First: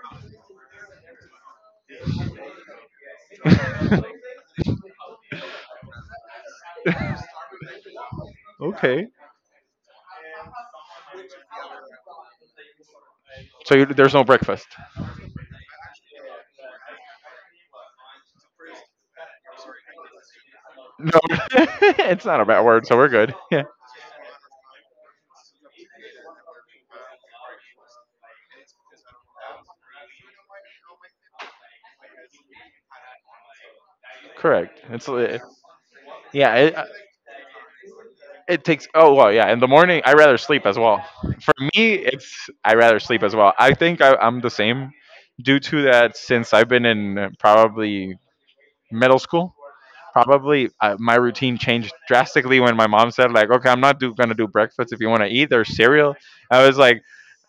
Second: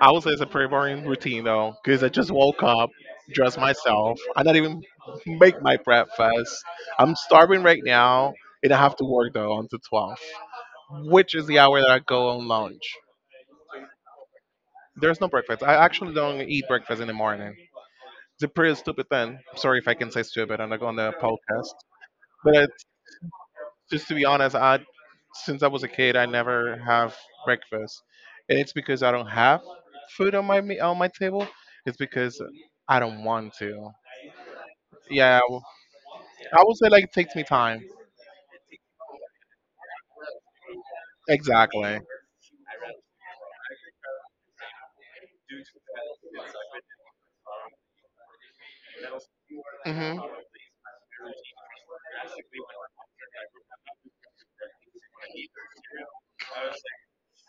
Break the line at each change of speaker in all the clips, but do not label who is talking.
I would say it's a pretty boring routine though, because I just woke up, dressed myself. I not even make my breakfast. I'm starving right now, and I have to
Okay.
work though until 12, which is the hour that I go on lunch.
So you, there's no breakfast.
There's no breakfast. I actually don't eat breakfast in the morning. It's a pretty stupid thing. Sorry if I can say stupid on the
No,
podcast,
it's not a bad
but
word, so we're good. Yeah.
just to be honest, I since I was a kid, I never have breakfast, and it's because I don't have food on on my table. It's because I don't want to.
Correct.
Yeah,
Yeah.
I
It,
would
uh,
say like it takes me time.
it takes. Oh well, yeah. In the morning, I rather sleep as well. For me,
Exactly.
it's I rather sleep as well. I'm the same due to that since I've been in probably middle school.
Mhm.
Probably my routine changed drastically when my mom said like, okay, I'm not gonna do breakfast if you want to eat or cereal. I was like,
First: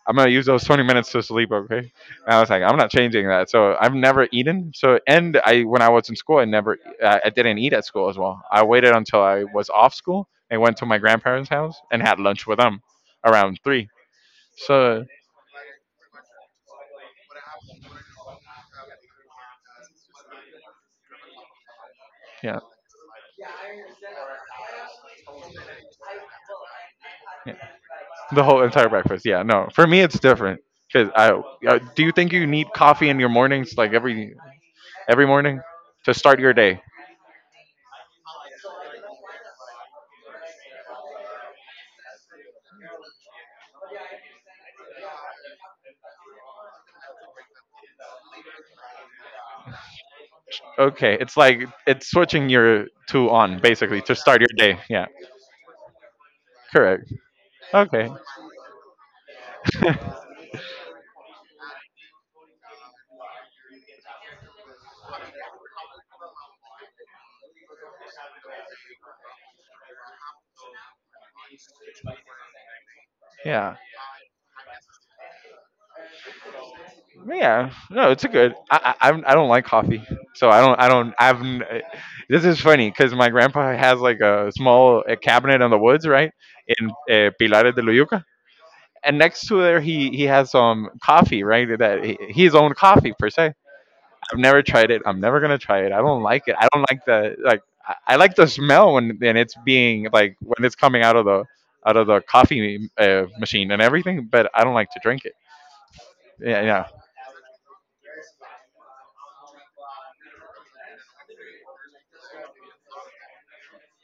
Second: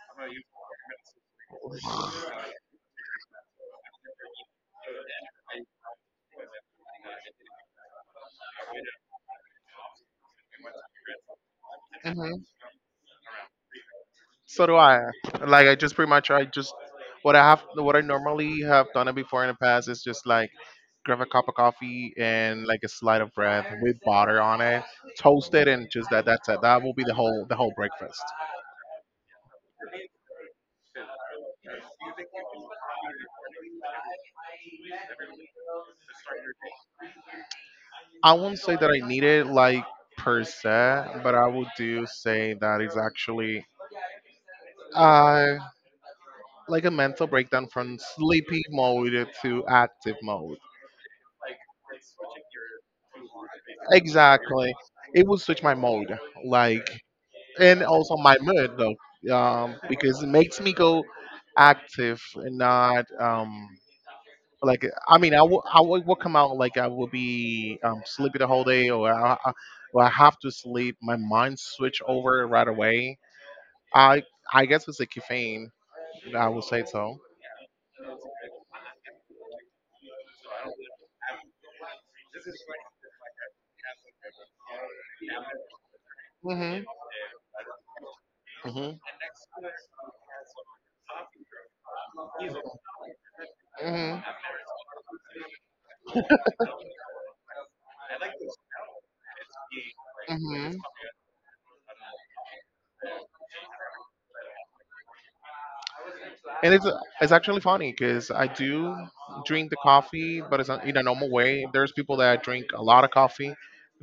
I'm gonna use those 20 minutes to sleep, okay? And I was like, I'm not changing that, so I've never eaten. So and I, when I was in school, I never I didn't eat at school as well. I waited until I was off school and went to my grandparents house and had
Mhm.
lunch with them around three.
So do I.
So
Like I just pretty much I just what I have what I normally have done it before in the past is just like grab a cup of coffee
yeah,
and like a slice of bread with butter on it, toasted, and just that. That's it. That will be the whole
yeah.
the whole breakfast.
The whole entire breakfast, yeah. No, for me it's different because do you think you need coffee in your mornings, like every morning, to start your day?
I won't say that I need it like per se, but I would do say that it's actually uh like a mental breakdown from sleepy mode to active mode.
Okay, it's like it's switching your two on, basically, to start your
Exactly.
day. Yeah,
It will switch my mode, like,
correct.
and
Okay.
also my mood though, because it makes me go active and not. Like I mean, I will come out like I will be sleepy the whole day, or I have to sleep. My mind switch over right away.
Yeah,
I I guess it's a caffeine. I will say so.
yeah. No, it's a good. I don't like coffee, so I don't I've. N- this is funny because my grandpa has like a small cabinet in the woods, right,
hmm
in Pilares de Loyuca,
hmm
and next to there he has some coffee, right, that his own coffee per se.
hmm
I've never tried it. I'm never gonna try it. I don't like it. I don't like the like. I like the smell when and it's being like when
hmm
it's coming out of the coffee machine and everything. But I don't like to drink it. Yeah,
And it's
yeah.
it's actually funny because I do drink the coffee, but it's not in a normal way. There's people that drink a lot of coffee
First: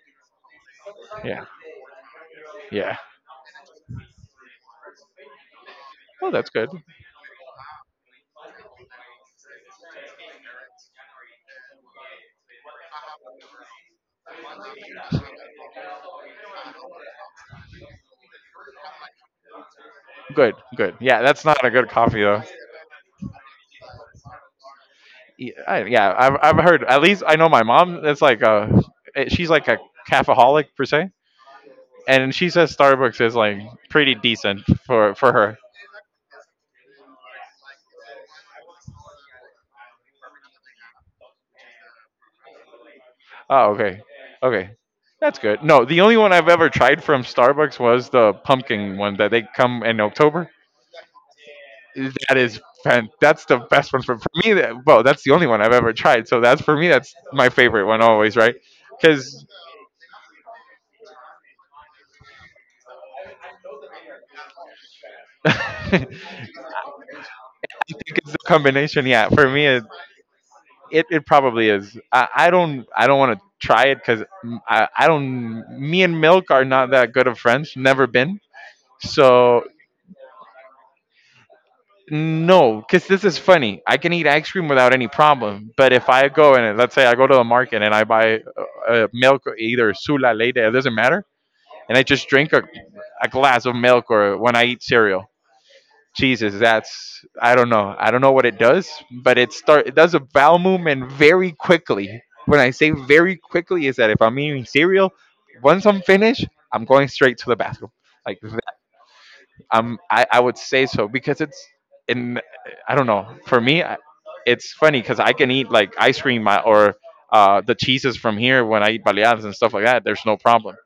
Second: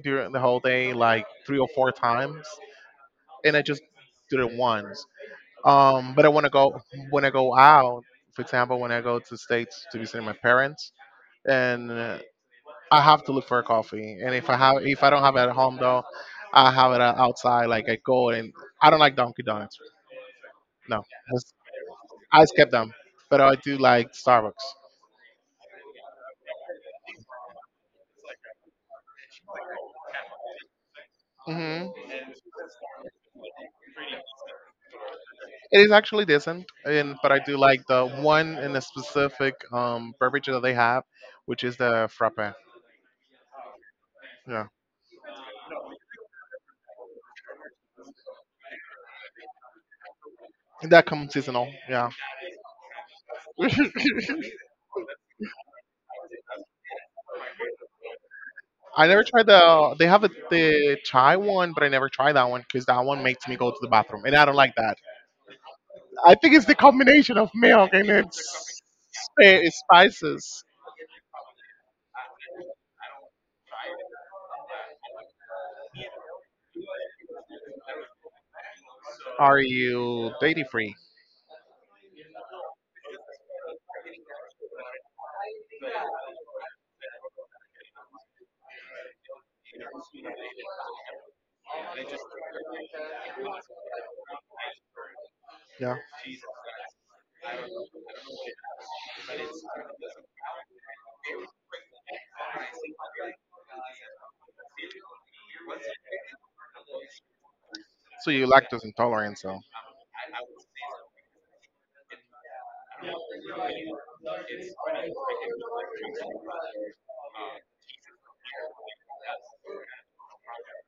during the whole day, like
Yeah.
three or four times,
Yeah.
and I just did it once. But I
Oh,
want to
that's good.
go when I go out. For example, when I go to states to visit my parents, and I have to look for a coffee. And if I don't have it at home though, I have it outside. Like I go and I don't like Dunkin' Donuts.
Good. Good.
No,
Yeah, that's not a good coffee though.
I skip them, but I do like Starbucks.
Yeah, I've heard. At least I know my mom, it's like a, she's like a cafeholic per se,
hmm
and she says Starbucks is like pretty decent for her.
It is actually decent, and but I do like the one in a specific beverage that they have, which is the frappe.
Oh, okay.
Yeah,
Okay, that's good. No, the only one I've ever tried from Starbucks was the pumpkin one that they come in October.
that comes seasonal. Yeah.
That is that's the best one for me. That, well, that's the only one I've ever tried, so that's, for me, that's my favorite one always, right?
I never tried
Because
the. They have the chai one, but I never tried that one because that one makes me go to the bathroom, and I don't like that.
it's
I think it's the combination of milk and
the combination, yeah.
it's spices.
It, it probably is. I don't, I don't want to try it, because I don't. Me and Milk are not that good of friends. Never been.
Are
So
you dairy free?
no, because this is funny. I can eat ice cream without any problem. But if I go, and let's say I go to the market and I buy milk, either Sula, Leyte, it doesn't matter, and I just drink a glass of milk, or when I eat cereal,
Yeah.
Jesus, that's, I don't know. I don't know what it does, but it does a bowel movement very quickly. When I say very quickly is that if I'm eating cereal, once I'm finished, I'm going straight to the bathroom.
So
Like
you
that,
lactose intolerant, so
I would say so, because it's in, I don't know. It's funny cuz I can eat like ice cream or the cheeses from here when I eat baleadas and stuff like that. There's no problem,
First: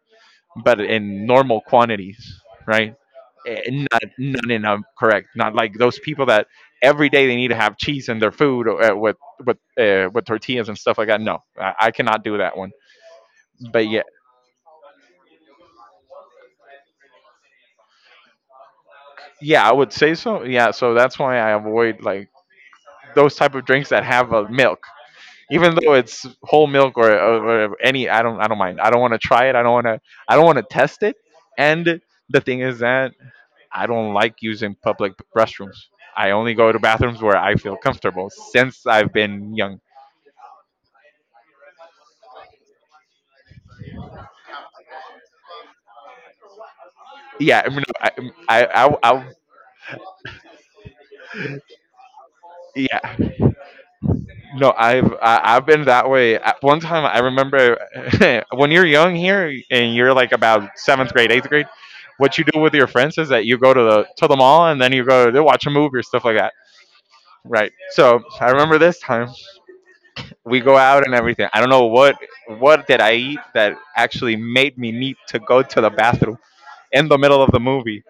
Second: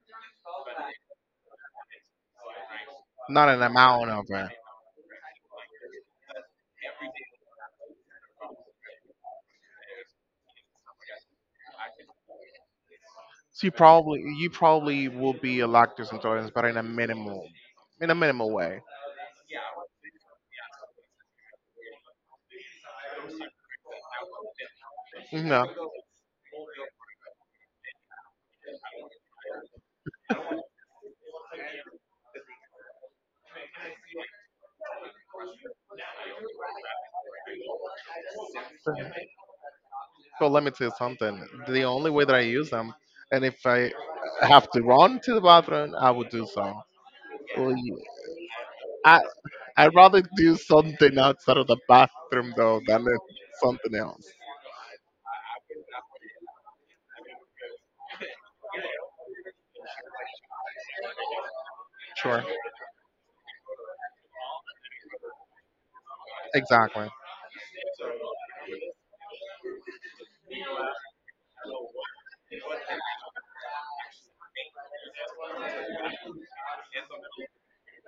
but in normal quantities, right?
not an
Eh,
amount of it.
not in a correct, not like those people that every day they need to have cheese in their food, or with tortillas and stuff like that. No, I cannot do that one.
So you
But yeah,
probably you probably will be a lactose intolerance, but in a minimal way.
yeah, I would say so. Yeah, so that's why I avoid like those type of drinks that have milk,
No.
even though it's whole milk, or any. I don't mind. I don't want to try it. I don't want to test it. And the thing is that I don't like using public restrooms. I only go to bathrooms where I feel comfortable since I've been young.
So let me tell you something. The only way that I use them, and if I have to run to the bathroom, I would do so.
Yeah, I
Well,
mean,
you-
I, I, I,
I
I
I'd rather do something outside of the bathroom though than if
yeah.
something else.
No, I've been that way. At one time, I remember when you're young here and you're like about seventh grade, eighth grade. What
Sure.
you do with your friends is that you go to the mall and then you go to watch a movie or stuff like that,
Exactly.
right? So I remember this time we go out and everything. I don't know what did I eat that actually made me need to go to the bathroom, in the middle of the movie.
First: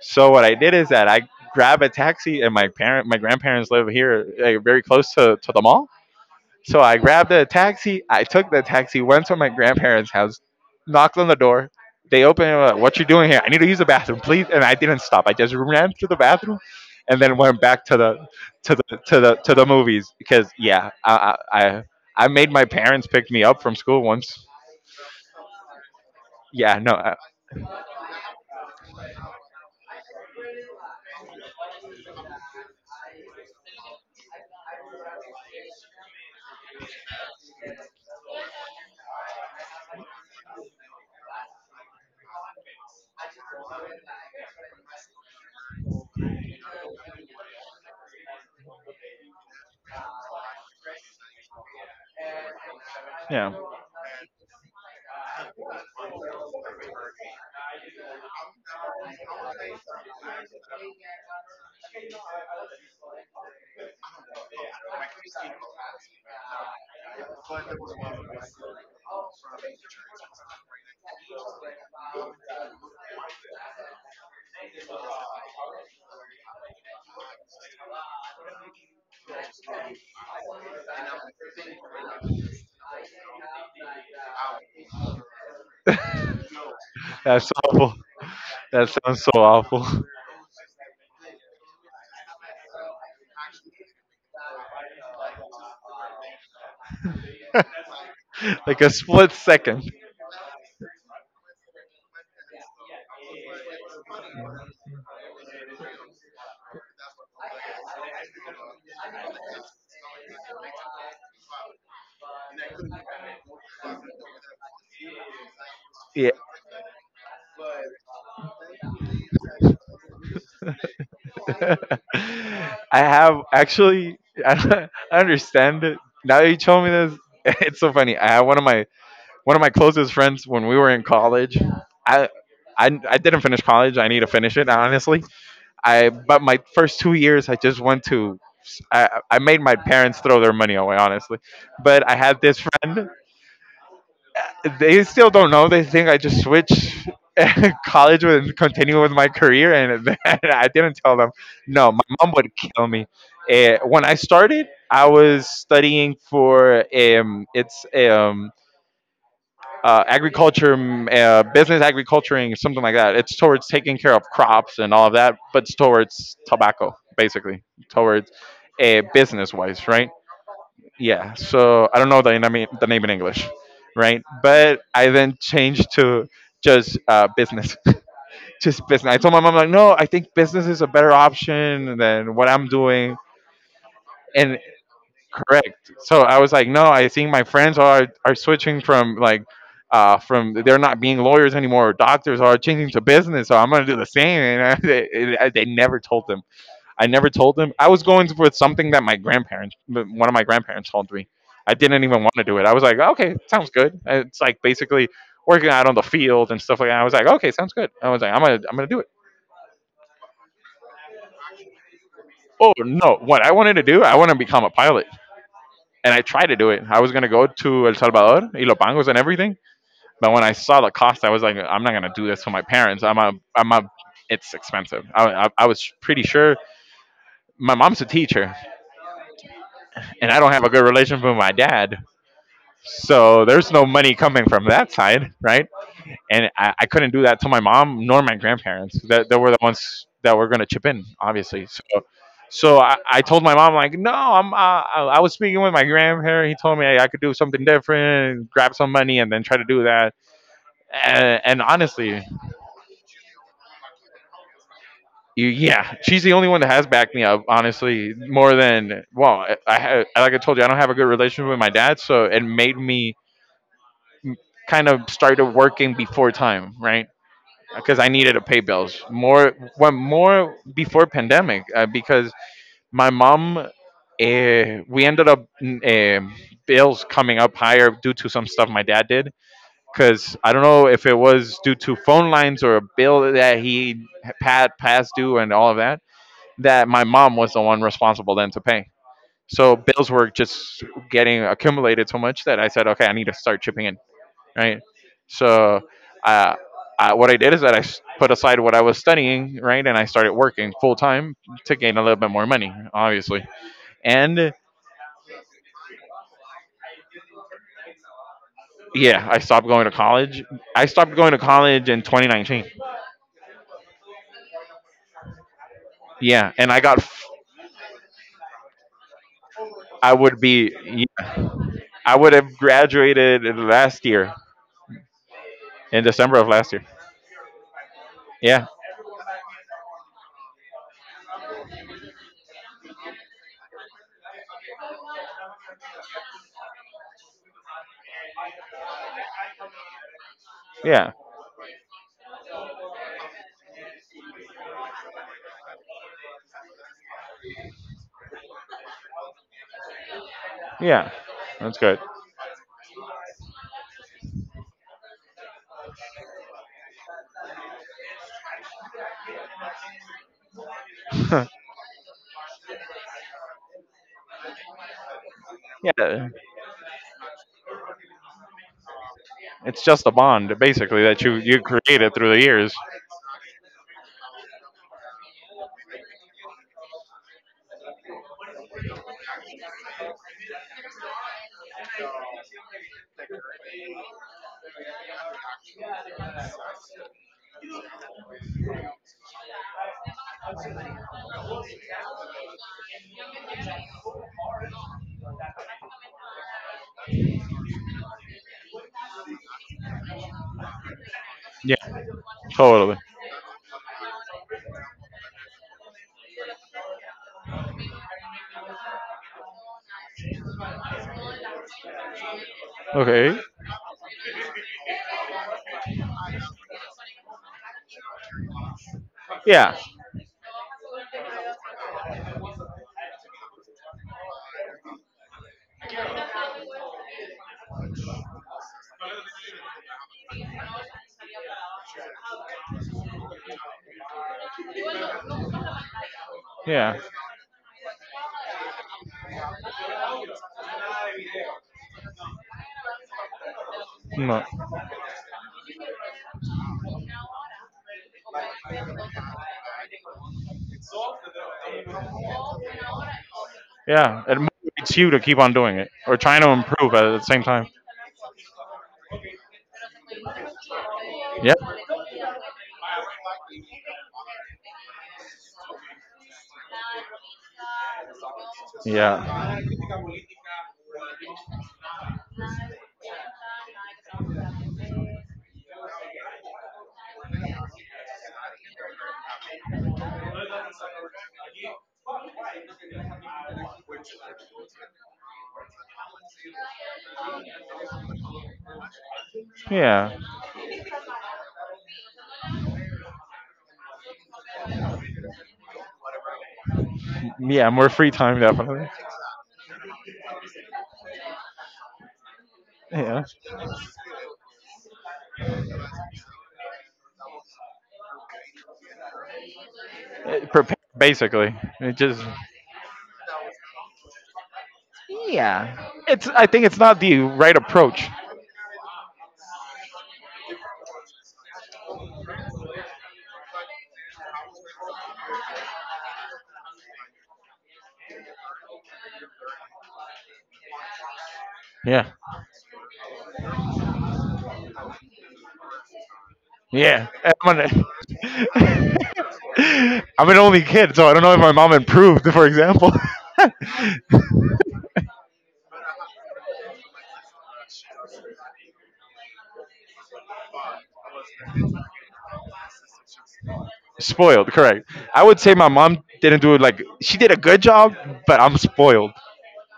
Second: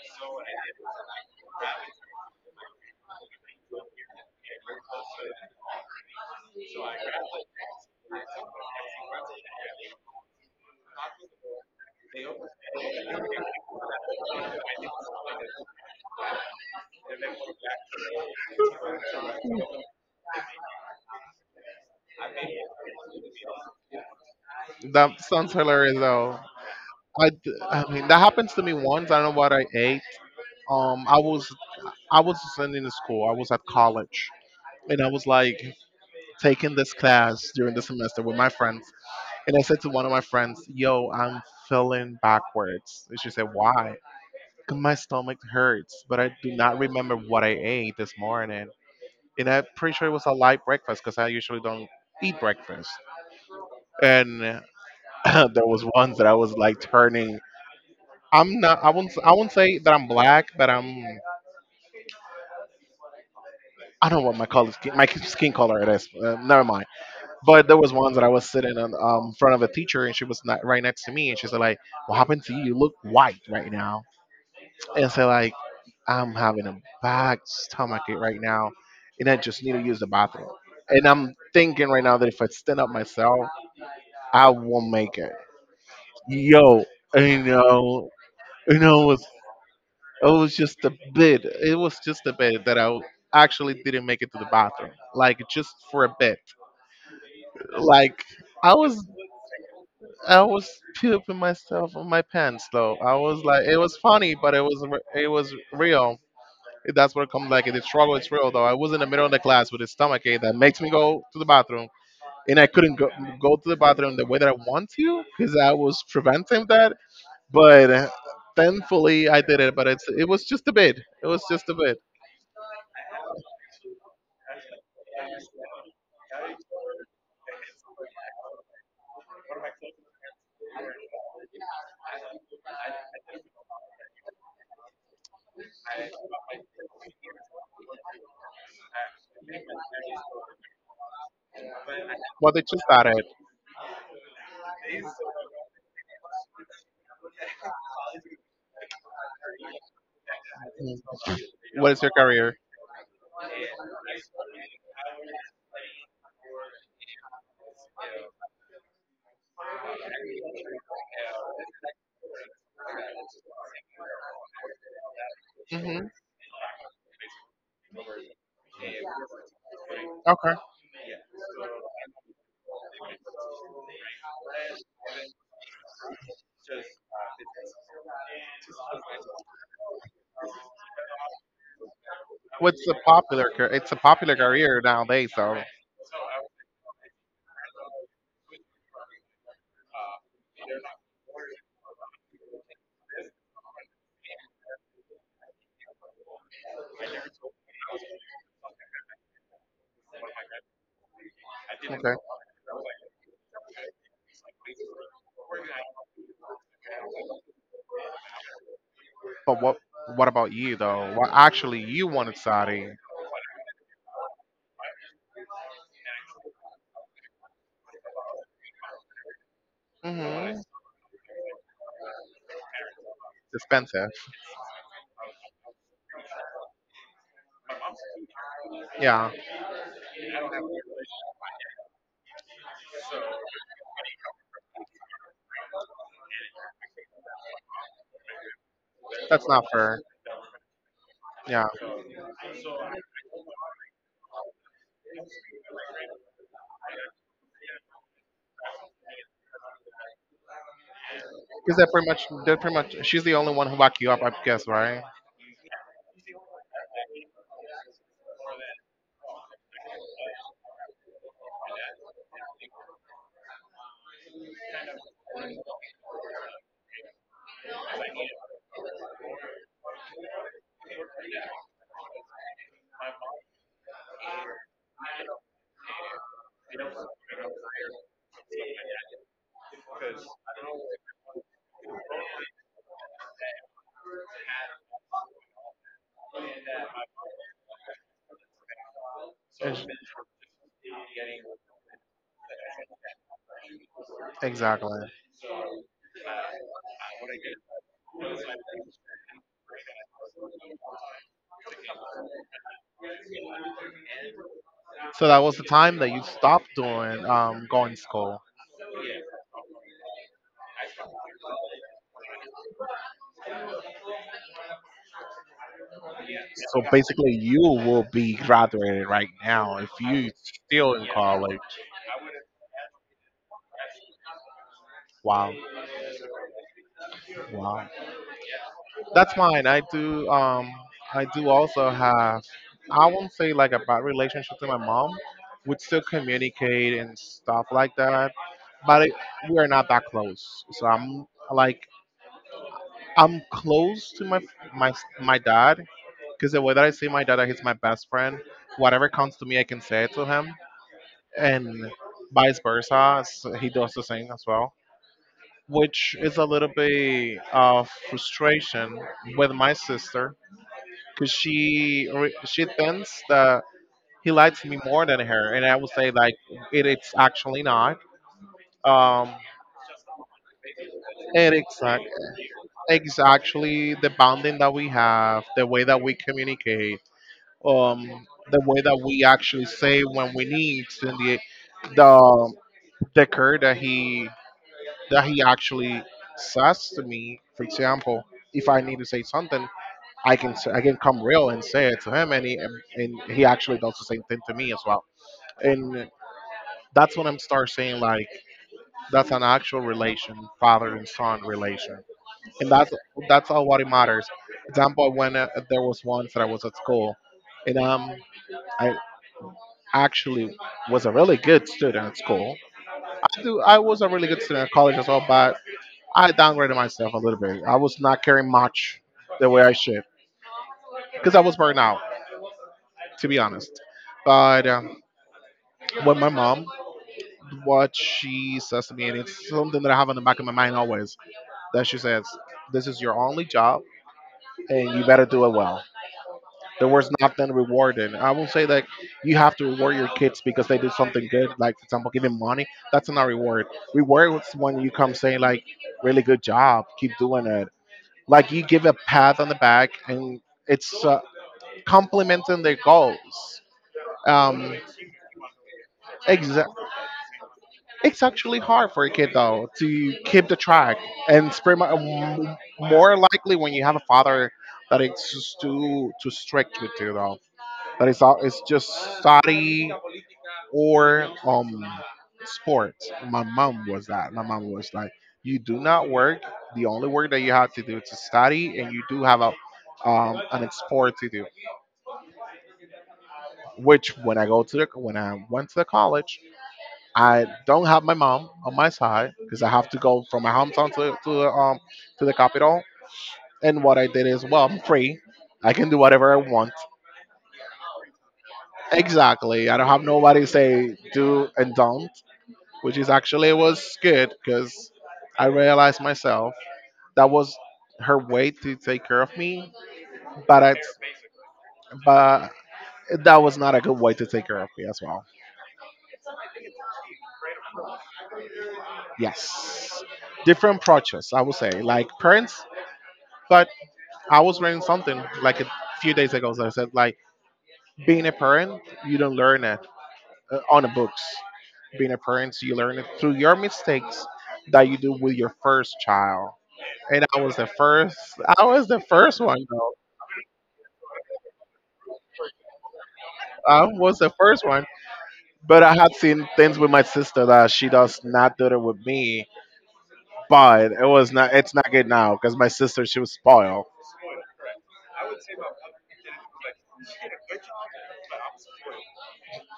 So what I did is that I grabbed a taxi, and my grandparents live here, like, very close to the mall. So I grabbed a taxi. I took the taxi, went to my grandparents' house, knocked on the door. They opened it, and were like, what you doing here? I need to use the bathroom, please. And I didn't stop. I just ran to the bathroom, and then went back to the movies. Because yeah, I made my parents pick me up from school once.
That sounds hilarious though.
Yeah, no, I,
I—I mean that happens to me once. I don't know what I ate. Um, I was I was in school. I was at college, and I was like taking this class during the semester with my friends. And I said to one of my friends, "Yo, I'm feeling backwards." And she said, "Why?" "'Cause my stomach hurts, but I do not remember what I ate this morning. And I'm pretty sure it was a light breakfast because I usually don't eat breakfast.
yeah,
And there was once that I was like turning I'm not. I won't say that I'm black, but I don't know what my my skin color it is. Never mind. But there was once that I was sitting in front of a teacher, and she was not, right next to me, and she said like, "What happened to you? You look white right now." And so like, I'm having a bad stomach right now, and I just need to use the bathroom. And I'm thinking right now that if I stand up myself, I won't make it. Yo, you
that's awful.
know, you
That
know,
sounds so awful.
it was just a bit. It was just a bit that actually didn't make it to the bathroom, like just for a bit. Like I
Like a
was,
split second.
I was pooping myself on my pants though. I was like, it was funny, but it was, it was real. That's what comes like the struggle is real though. I was in the middle of the class with a stomach ache that makes me go to the bathroom, and I couldn't go to the bathroom the way that I want to because I was
Yeah.
preventing that. But thankfully, I did it. But it was just a bit. It was just a bit.
I have actually I understand it. Now that you told me this, it's so funny. I have one of my closest friends when we were in college. I I didn't finish college. I need to finish it, honestly. I but my first 2 years I just went to, I made my parents throw their money away, honestly. But I had
But
this
they just
friend,
started.
they still don't know. They think I just switched college and continue with my career, and then I
Mm.
didn't tell them. No,
What
my
is your
mom would
career?
kill me. When I started, I was studying for it's agriculture, business agriculturing, something like that. It's towards taking care of crops and all of that, but it's
Hmm.
towards tobacco, basically, towards business wise, right?
Okay.
Yeah, so I don't know the name in English, right? But I then changed to just business. Just business. I told my mom like, no, I think business is a better option than what I'm
What's a
doing.
popular? Car- It's a popular
And
career nowadays, so
correct, so I was like, no, I think my friends are switching from like from they're not being lawyers anymore, or doctors are changing to business, so I'm going to do the same. And they never told them. I never told them. I was going with something that my grandparents, one of my grandparents, told me. I didn't
okay.
even want to do it. I was like, okay, sounds good. It's like basically working out on the field and stuff like that. I was like, okay, sounds good. I was like, I'm gonna do it.
But what about you though? What actually you want to
Oh
study?
no, what I wanted to do, I want to become a pilot, and I tried to do it. I was gonna go to El Salvador, Ilopangos, and everything.
Hmm.
But when I
It's
saw the cost, I was like, I'm not gonna do this for my parents.
expensive.
It's expensive. I was pretty sure my mom's a teacher,
Yeah.
and I don't have a good relationship with my dad. So there's no money coming from that side, right? And I couldn't do that to my mom nor my grandparents. That they
That's
were the
not fair.
ones that were going to chip in,
Yeah,
obviously. So, so I told my mom like, no, I'm. I was speaking with my grandparent. He told me I could do something different, grab some money, and then try to do that. And
because that pretty
honestly,
much that pretty much she's the only one who locked you up, I guess, right?
yeah, she's the only one that has backed me up, honestly. More than, well, I had, like I told you, I don't have a good relationship with my dad, so it made me kind of started working before time, right? Because I needed to pay bills more when more before pandemic, because my mom, we ended up uh, bills coming up higher due to some stuff my dad did because I don't know if it was due to phone lines or a bill that he had past due and all of that, that my mom was the one responsible then to pay. So
Ex-
bills were just getting accumulated so much that I said, okay, I need to start chipping in, right?
Exactly.
So, uh, I, what I did is that put aside what I was studying, right, and I started working full time to gain a little bit more money, obviously. And
So that was the time that you stopped doing going to school.
yeah, I stopped going to college. I stopped going to college in 2019. Yeah, and
So basically, you will be graduated right now if
I
you
would
still
be,
in college.
I would have graduated last year,
Wow,
in December of last year.
wow.
Yeah,
That's mine. I do also have. I won't say like a bad relationship to my mom. We still communicate and stuff like that, but we are not that close. So
yeah,
I'm like I'm close to my my dad because the way that I see my dad, he's my best friend. Whatever comes to me, I can say it to him,
yeah. That's
and
good.
vice versa. He does the same as well, which is a little bit of frustration with my sister because
Yeah,
she thinks that he likes me more than her, and I would say like it's actually not. Um,
it's just a bond basically that you
it
you
exact
created through the years.
it's actually the bonding that we have, the way that we communicate, the way that we actually say when we need and the the care that he actually says to me. For example, if I need to say something, I can come real and say it to him, and he actually does the same thing to me as well. And that's when I'm start saying like that's an actual relation, father and son
Yeah,
relation, and
totally.
that's all what it matters. Example when there was once that I was at school, and. I. actually was a really good student at school.
Okay.
I do. I was a really good student at college as well, but I downgraded myself a little bit. I was not caring much the way I
Yeah.
should because I was burned out, to be honest. But when my mom, what she says to me, and it's something that I have in the back of my mind always, that she says, "This is your only job, and you better do it well." The
Yeah.
work's not been rewarded. I will say that you have to reward your kids because they did something good, like for example, giving money. That's not reward.
No.
Reward is when you come saying like, "Really good job, keep doing it." Like you give a pat on the back, and it's complimenting their goals.
Yeah. It
Um,
motivates you to keep on doing it or trying to
exa-
improve at the same time.
it's actually hard for a kid though to keep the track, and
Yeah.
it's pretty much more likely when you have a father that it's just too strict with you though. That it's all it's just
Yeah.
study or sports. My mom was that. My mom was like, you do not work. The only work that you have to do is to study, and you do have a an sport to do. Which when I go to the when I went to the college, I don't have my mom on my side because I have to
Yeah,
go from my hometown to to the to the capital. And what I did is, well, I'm free. I can do whatever I want.
yeah, more free time definitely.
Exactly. I don't have nobody say do and don't, which is
Yeah,
actually was good because I realized myself that was her way to take care of me, but
Basically, it just,
but that was not a good way to take care of me as well.
yeah, it's I think it's not the right approach.
Yes, different approaches I would say, like parents. But I was reading something like a few days ago that said like being a parent you don't learn it on the books.
Yeah,
Being a parent you learn it through your mistakes that you do with your first child.
yeah.
And
I'm
I was the
gonna-
first. I was the first one though.
I'm an only kid, so I don't know if my mom improved. For example,
I was the first one, but I had seen things with my sister that she does not do it with me. But it was not. It's not good now because my sister she was spoiled.
spoiled. Correct. I would say my mom didn't do it like she did a good job, but I'm spoiled.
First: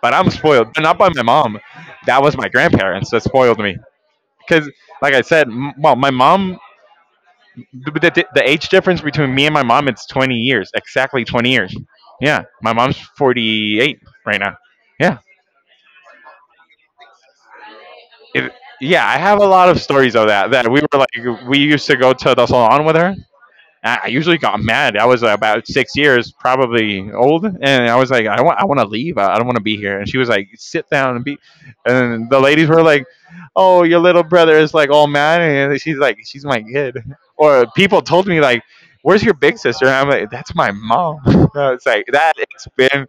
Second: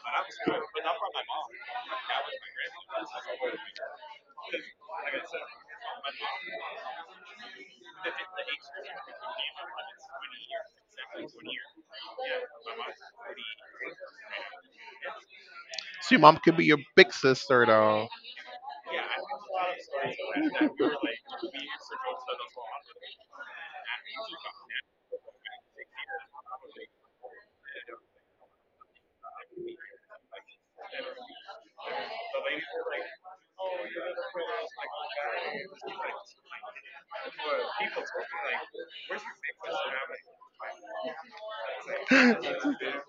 But I'm spoiled, but not by my mom. That was my grandparents that spoiled me. Because, like I said, well, my mom, the age difference between me and my mom, it's 20 years, exactly 20 years. Yeah, my mom's 48 right now. Yeah.
So your mom could be your big sister though.
It, yeah, I have a lot of stories of that. That we were like, we used to go to the salon with her, I usually got mad. I was like, about 6 years, probably old, and I was like, I want to leave. I don't want to be here. And she was like, sit down and be. And the ladies were like, oh, your little brother is like all mad, and she's like, she's my kid. Or people told me like, where's your big sister? And I'm like, that's my mom. No, it's like that. It's been.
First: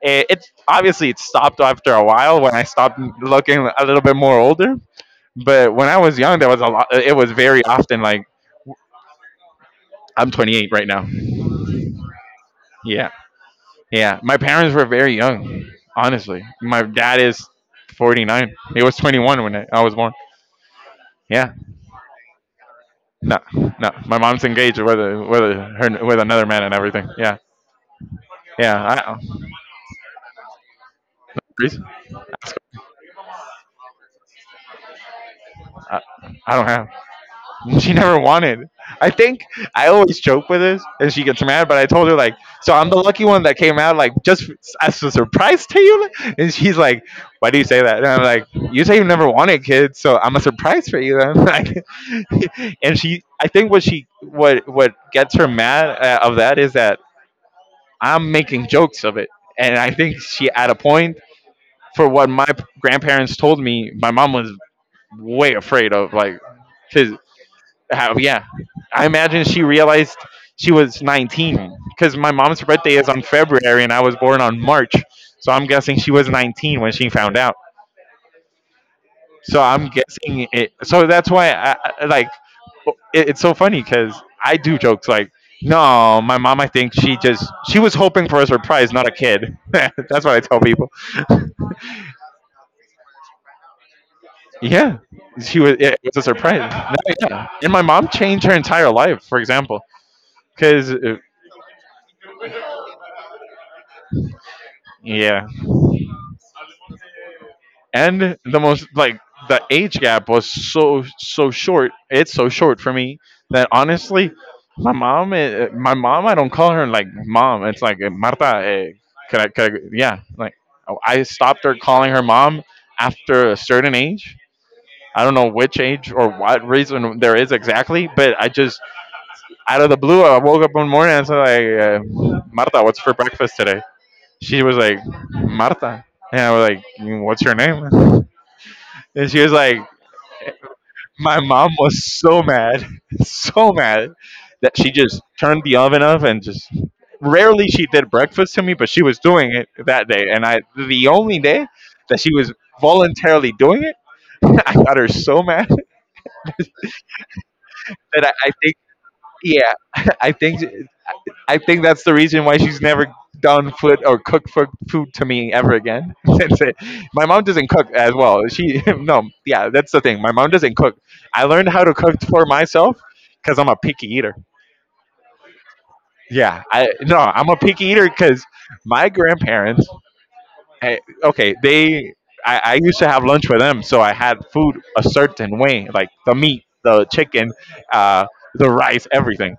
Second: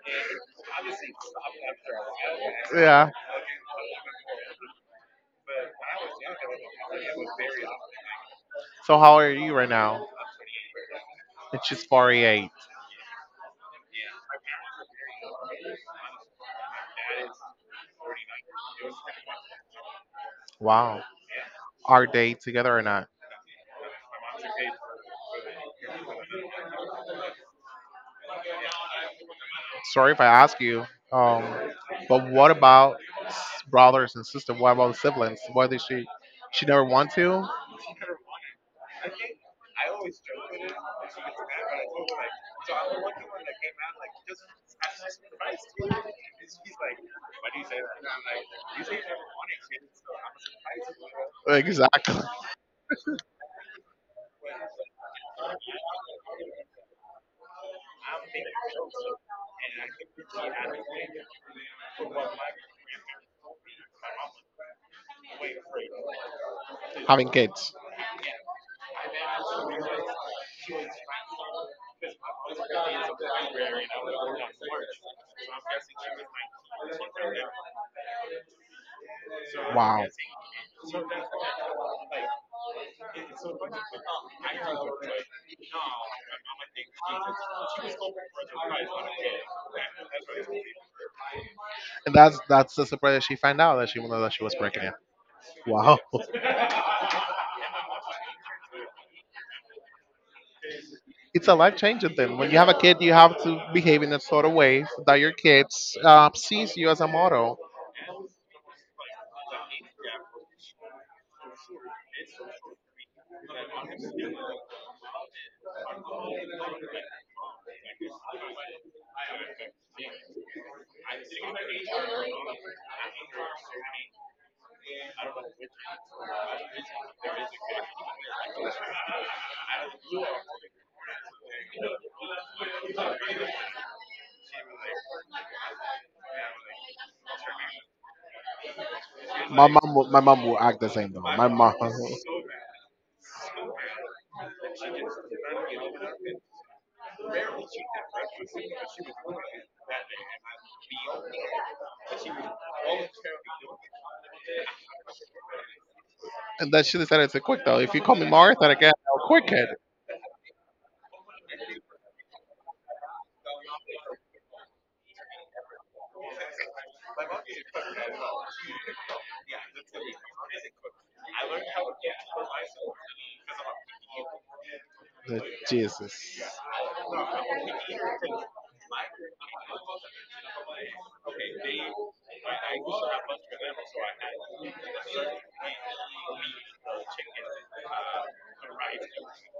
It's obviously it stopped after a while when I stopped
Yeah.
looking a little bit more older. But when I was young, there was a lot. It was very often like
So how old are you right now?
I'm 28 right now.
And she's 48.
Yeah. Yeah, my parents were very young, honestly. My dad is 49. He was 21 when I was born.
Wow.
Yeah,
Are they together or not?
no, no. My mom's engaged with her, with another man and everything. Yeah, yeah. I,
Sorry if I ask you. Um,
Reese?
but what about brothers and sisters? What about siblings? What did
I,
she?
I don't
She never
have.
want to.
She never wanted. I think I always joke with this, and she gets mad. But I told her like, so I'm the lucky one that came out like just as a surprise to you. And she's like, why do you say that? And I'm like, you say you never wanted kids, so I'm a surprise for you. And I'm like,
Exactly.
and I think what gets her mad of that is that I'm making jokes of it, and I think she at a point, for what my grandparents told me, my mom was way afraid of like because
Having kids.
how, yeah, I imagine she realized she was 19 because my mom's birthday is on February and I was born on March. So I'm guessing she was 19 when she found out. So I'm
Wow.
guessing it. So that's why like, it's so funny because I do jokes like, no, my mom, I think she was hoping for a surprise, not a kid. That's what I tell people.
And that's the surprise that she found out that she was pregnant.
Yeah, she was. It
Wow.
was a surprise. No, yeah. And my mom changed her entire life, for example, because
It's a life changing thing. When you have a kid, you have to behave in a sort of way so that your
yeah,
kids sees you as a model.
and the most like the age gap was so short, it's so short for me that honestly my mom my mom I don't call her like mom, it's like Marta, yeah, like I stopped her calling her mom after a certain age. I don't know which age or what reason there is exactly, but I just out of the blue I woke up one morning and said like, Marta, what's for breakfast today? She was like, Marta? And I was like, "Mm, what's your name?" And she was
My
like,
mom, will, my mom will act the same though.
my mom was so mad, so mad that she just turned the oven off and just rarely she did breakfast to me, but she was doing it that day. And I, the only day that she was voluntarily doing it, I got her so mad.
And then she decided to quit though. If you call
that
me
I
Martha
think,
again, I'll quit
yeah, I think that's the reason why she's never done food or cooked for food to me ever again. Since it, my mom
it.
doesn't cook as well. She no, yeah, that's the thing. My mom doesn't cook. I learned how to cook for myself because I'm a picky eater.
Uh, Jesus.
Yeah, I no, I'm a picky eater because my grandparents, hey, okay, they. I used to have lunch with them, so I had food a certain way, like the meat, the chicken, uh, the rice, everything.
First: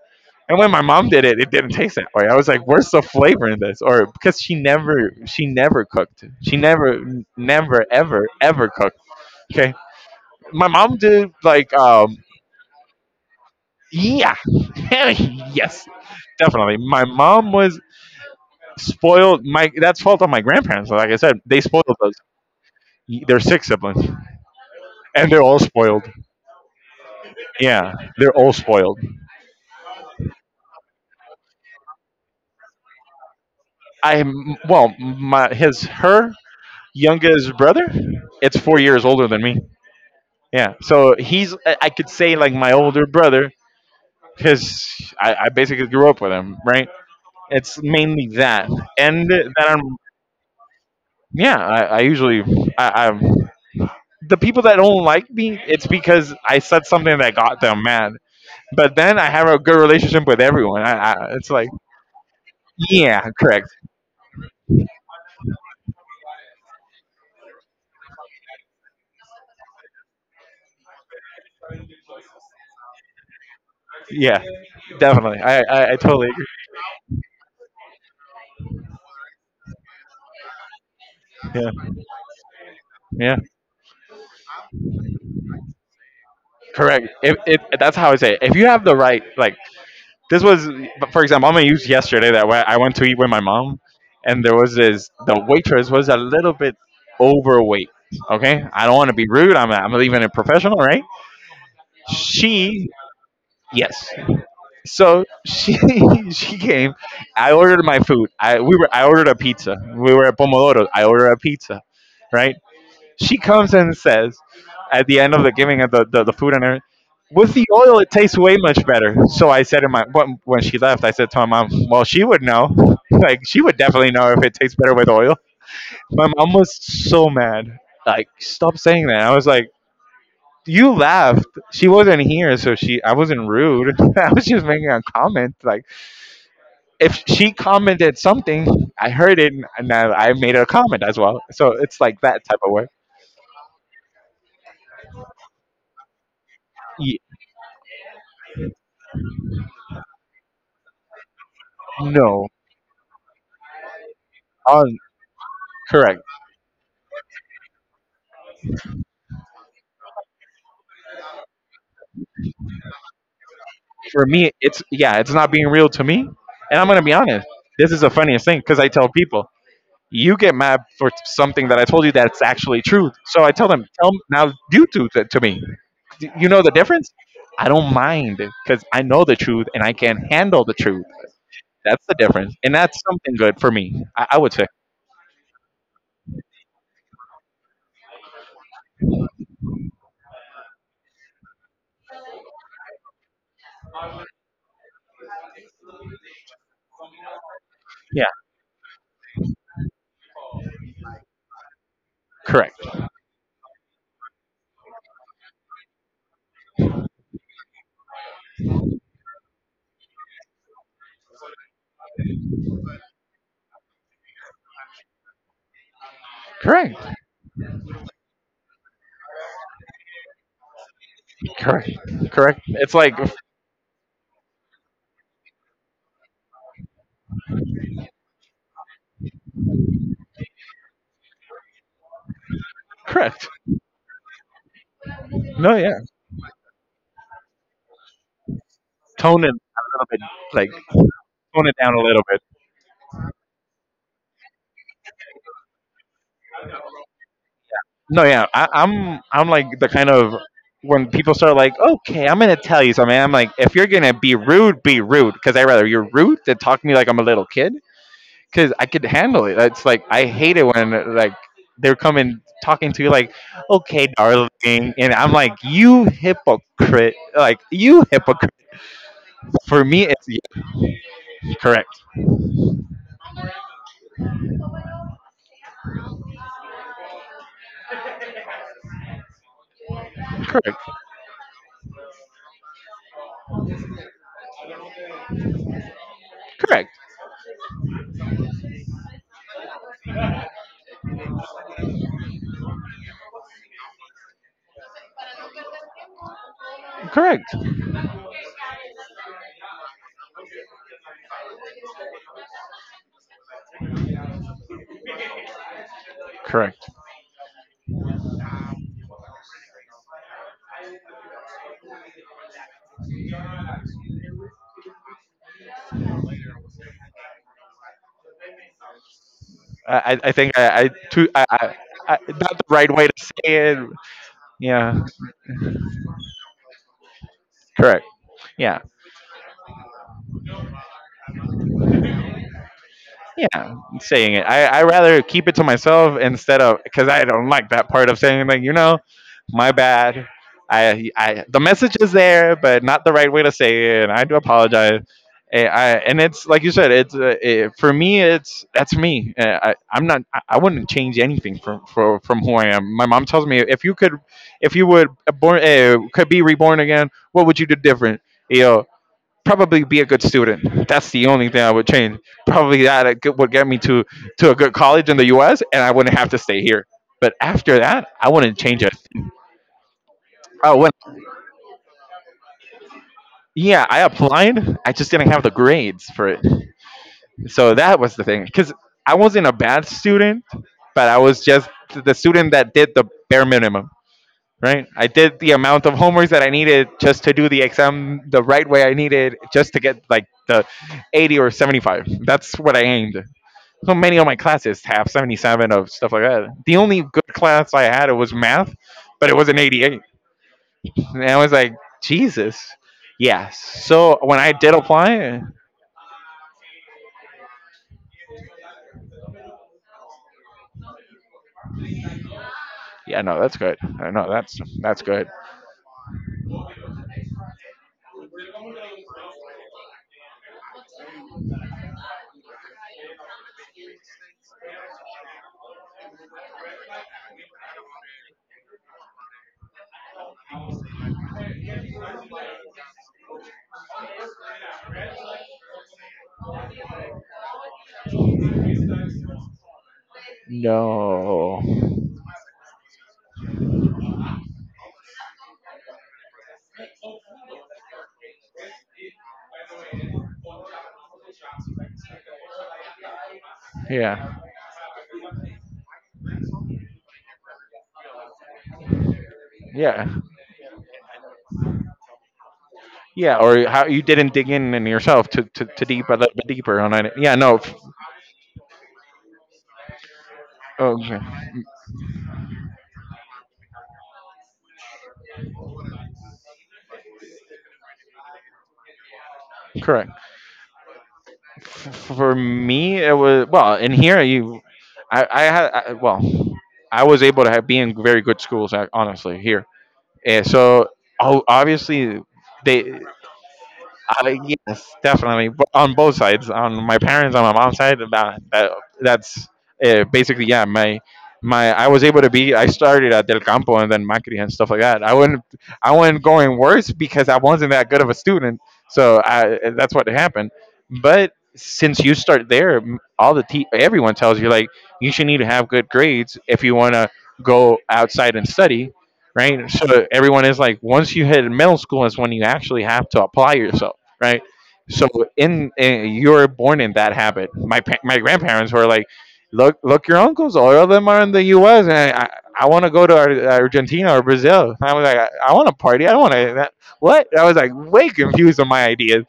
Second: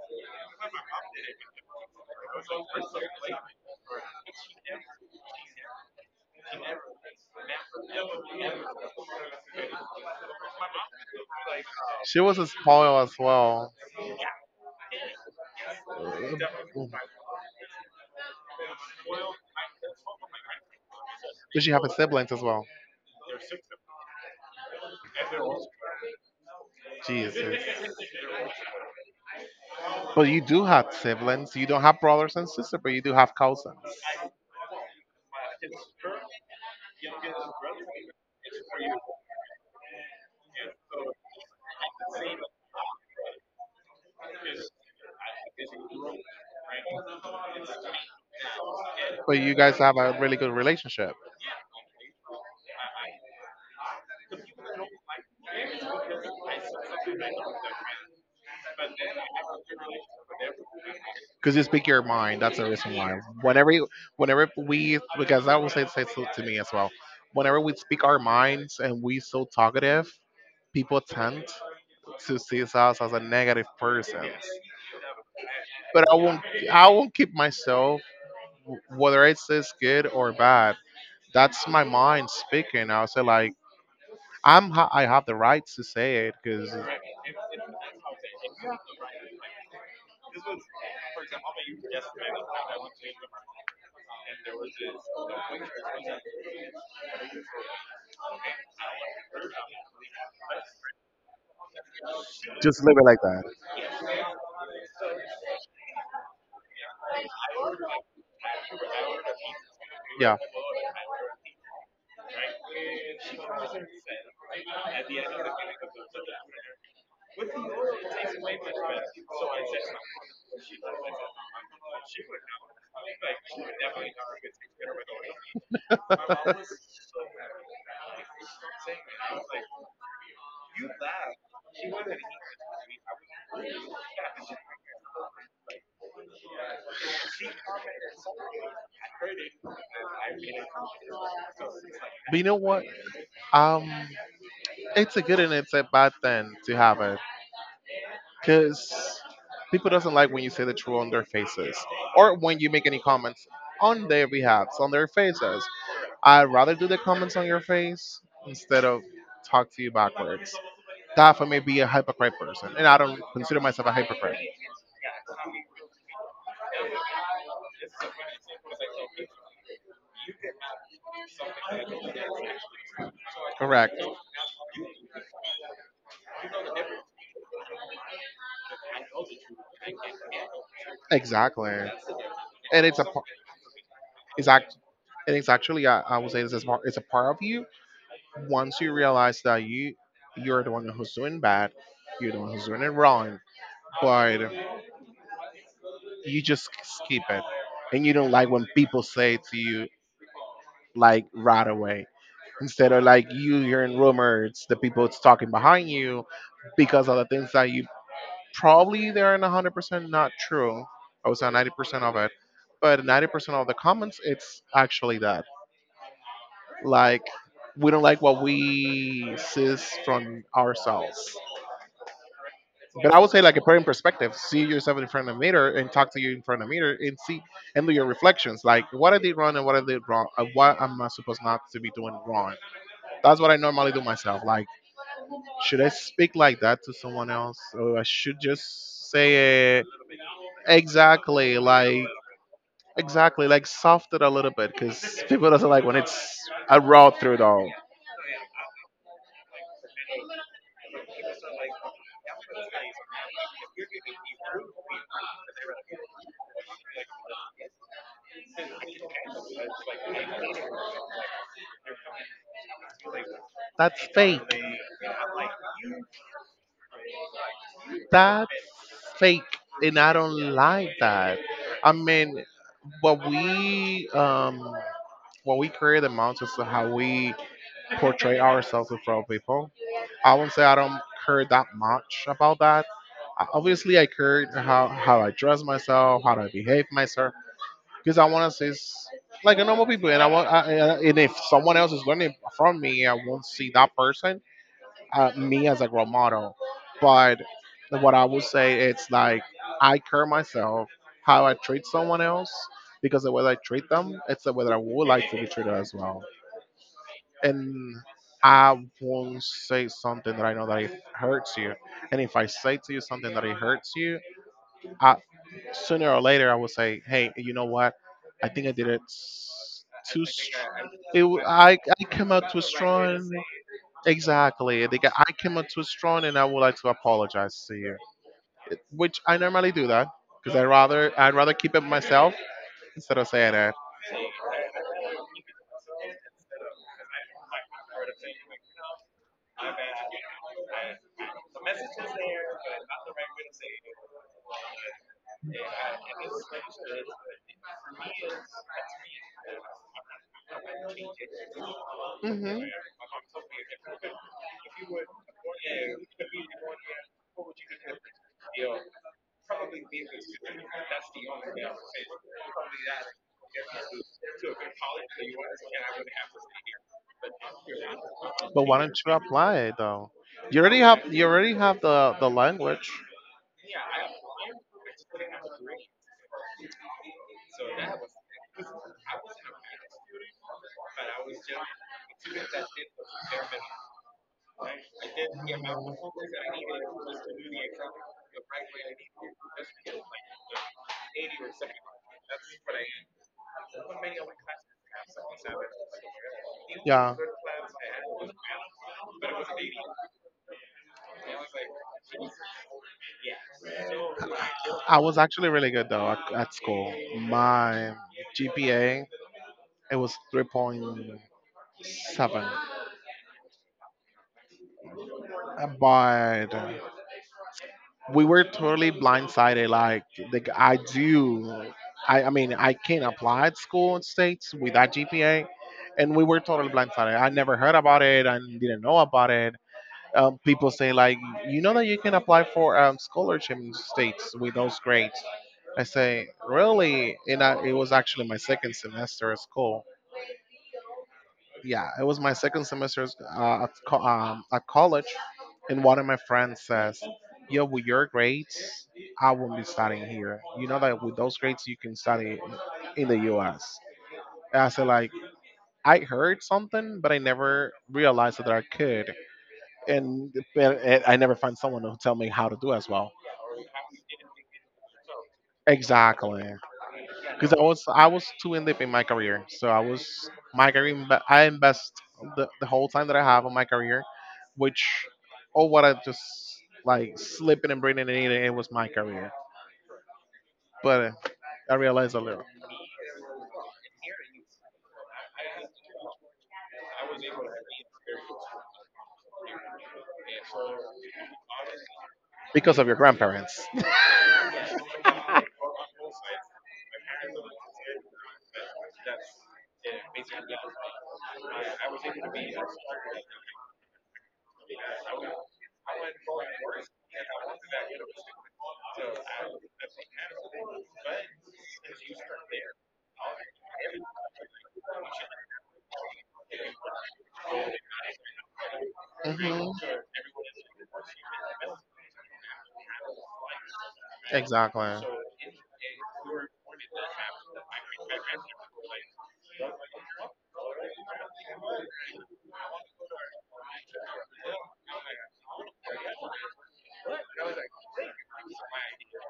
And when my mom did it, it didn't taste that way. I was like, "Where's the flavor in this?" Or because she never cooked. She never, ever cooked. Okay, my mom did like,
She was a spoiled as well.
yeah, yes,
Uh,
definitely. My mom was spoiled. My that's fault on my grandparents. Like I said, they
Did she
spoiled
have
us.
siblings as well?
They're six siblings, and they're all spoiled.
Jesus.
Yeah, they're all spoiled.
But you do have siblings. You don't have brothers and sisters, but you do have cousins.
I'm well, my his her youngest brother. It's 4 years older than me. Yeah, so he's I could say like my older brother because I basically grew up with him. Right. It's mainly that, and
But
that
you guys
I'm
have a really good relationship
yeah. I usually I'm the people that don't like me. It's because I said something that got them mad. But then I have a good relationship with everyone. It's
because you
like,
speak your mind. That's the reason why.
yeah, correct.
Whenever we, because that was said so to me as well. Whenever we speak our minds and we so talkative, people tend to see us as a negative person.
Yeah. Definitely, I
But I
totally
won't.
agree.
I won't keep myself, whether it's this good or bad. That's
Yeah,
my mind speaking. I'll say
yeah,
like, I have the right to say it because
correct. If it, that's how I say. It. If you have the right, like this was, for example, I'm gonna use yesterday, that way I went to eat with my mom, and there was this the waitress was a little bit overweight. Okay, I don't want to be rude. I'm even a professional, right?
just
She
leave it like that.
yes. So she she came. I ordered my food. I ordered a pizza. We were at
Yeah,
Pomodoro. I ordered a pizza, right? She comes and says at the end of the giving of the food and everything, with the oil, it tastes way much better. So I said to my when she left, I said to my mom, "Well, she would know. Like she would definitely know if it tastes better with oil." My mom was so mad. Like, stop saying that. I was like, "You laughed. She wasn't here, so she. I wasn't rude." I was just making a comment. Like, if she commented something, I heard it, and I made a comment as well. So it's like
but
that
you know
type of
what?
way.
Um, it's a good and it's a bad thing to have
Ye-
it, cause people doesn't like when you say the truth on their faces, or
no,
when you make any comments on their behalves,
oh,
on their faces.
correct.
I'd rather do the comments on your face instead of talk to you backwards. That for me be a hypocrite person, and I don't consider myself a
For
hypocrite.
me, it's yeah, it's not being real to me. And I'm gonna be honest. This is the funniest thing because I tell people you get mad for something that I told you that's actually true. So I tell them,
Correct.
tell now you two to me. D- You know the difference? I don't mind because I know the truth and I can handle the truth.
Exactly.
That's the difference, and
And
that's
it's
something good for me. I
it's
would say,
act and it's actually I would say it's a part of you, once you realize that you you're the one who's doing bad, you're the one who's doing it wrong, but you just skip it, and you
yeah,
don't like when people say to you like right away
correct,
instead of like you hearing rumors, the people it's talking behind you because of the things that you probably they aren't 100% not true. I would say 90% of it, but 90% of the comments it's actually that
correct,
like we don't like what we see from ourselves.
correct, correct. It's
But
like
I would say like a put it in perspective, see yourself in front of the mirror and talk to you in front of the mirror and see and do your reflections. Like what I did wrong and what I did wrong and what am I supposed not to be doing wrong. That's
correct.
what I normally do myself. Like
No,
should I
yeah,
speak like that to someone else? Or I should just
tone it a
say it
little bit, like
exactly
tone it down a
like
little.
exactly like soft it a little bit because people doesn't like when it's a raw through though.
No, yeah, I, I'm like the kind of when people start like, okay, I'm gonna tell you something. I'm like, if you're gonna be rude, because I rather you're rude than talk to me like I'm a little kid, because I could handle it. It's like I hate it when like they're coming talking to you like,
That's
okay,
fake.
darling, and I'm like, you hypocrite, like you
That's
hypocrite.
fake,
For
and
me,
I
it's yeah,
don't like that. I
correct,
mean, what we um what we create amounts is to how we portray ourselves in front of people. I won't say I
correct,
don't care that much about that. Obviously, I care how I dress myself, how I behave
correct,
myself, because I want to see like a normal people, and I want I- and if someone else is learning from me, I won't see that person me as a role model. But
correct,
what I would say it's like I care myself how I treat someone else because the way I treat them, it's the way that I would like to be treated as well.
correct.
And I won't say something that I know that it hurts you. And if I say to you something that it hurts you, I, sooner or later I will say, hey, you know what? I think I did it too.
I think I,
It,
too,
w- I I
I,
came out
not the
too
right way to
strong.
say it.
Exactly.
Yeah,
They get, I came up too strong, and I would like to apologize to you,
correct. Yeah.
which I normally do that because I'd rather keep it myself instead of saying
Yeah,
it.
saying it, I rather keep it to myself instead of, because I don't like that part of saying, like, you know, my bad. I The message is there, but not the right way to say it, and I do apologize. And it's like you said, for me, it's that's me. Eh, I, I'm not I I wouldn't change anything from who I
Hmm.
am. My mom tells me, if you could, if you would, born, could be reborn again, what would you do different? You know, probably be a good student. That's the only thing I would change. Probably that it would get me to a good college in the U.S., and I wouldn't have to stay here. But after that, I wouldn't
But why
change it.
don't you apply it though? You
Oh,
already
when
have you already have the language.
Yeah, I applied. I just didn't have the grades for it. So that was the thing. Because I wasn't a bad student, but I was just the student that did the bare minimum. Right? I did the amount of homework that I needed just to do the exam the right way I needed, just to get like the 80 or 75. That's what I aimed. So many of my classes have 77 of stuff like that. The only
Yeah.
good class I had, it was math, but it was an 88. And I was like, Jesus. Yes. So when I did
I was
apply...
actually really good though at school. My GPA it was 3.7.
Yeah, no, that's good. I know that's good.
But we were totally blindsided. Like the, g- I do, I mean I can apply at school in states with that GPA, and we were totally blindsided. I never heard about it. I didn't know about it. People saying like, you know that you can apply for scholarship in states with those grades. I say, really? And it was actually my second semester at school.
No.
Yeah, it was my second semester at college, and one of my friends says, "Yo, with your grades, I won't be studying here. You know that with those grades, you can study in the U.S."
Yeah.
And I said, like, I heard something, but I never realized that I could.
Yeah.
And I never find someone who tell me how to do as well.
Yeah, or how you didn't dig in yourself to deep a little
Exactly,
bit deeper on it. Yeah,
because
no,
I was I was too in deep in my career, so I was my career.
okay,
I invest the whole time that I have on my career, which oh what I just like slipping and breathing and eating. It was my career,
correct.
but I realized a
For
little
me, it was well in here. You, I, well, I was able to have, be in very good schools. Honestly, here, and so, oh, obviously,
because of your
they...
grandparents.
I, yes, definitely, on both sides. On my parents, on my mom's side, that, that's, basically, yeah. My I was able to be. I started at Del Campo and then Macri and stuff like that. I wasn't going worse because I wasn't that good of a student. So I, that's what happened. But since you start there, all the everyone tells you, like, you should need to have good grades if you want to go outside and study, right?
Mhm.
So everyone is like, once you hit middle school is when you actually have to apply yourself, right?
Exactly.
So in you're born in that habit. My grandparents were like, look, your uncles, all of them are in the U.S., and want to go to Argentina or Brazil. I was like, I want to party. I don't want to, what? I was like, way confused on my ideas.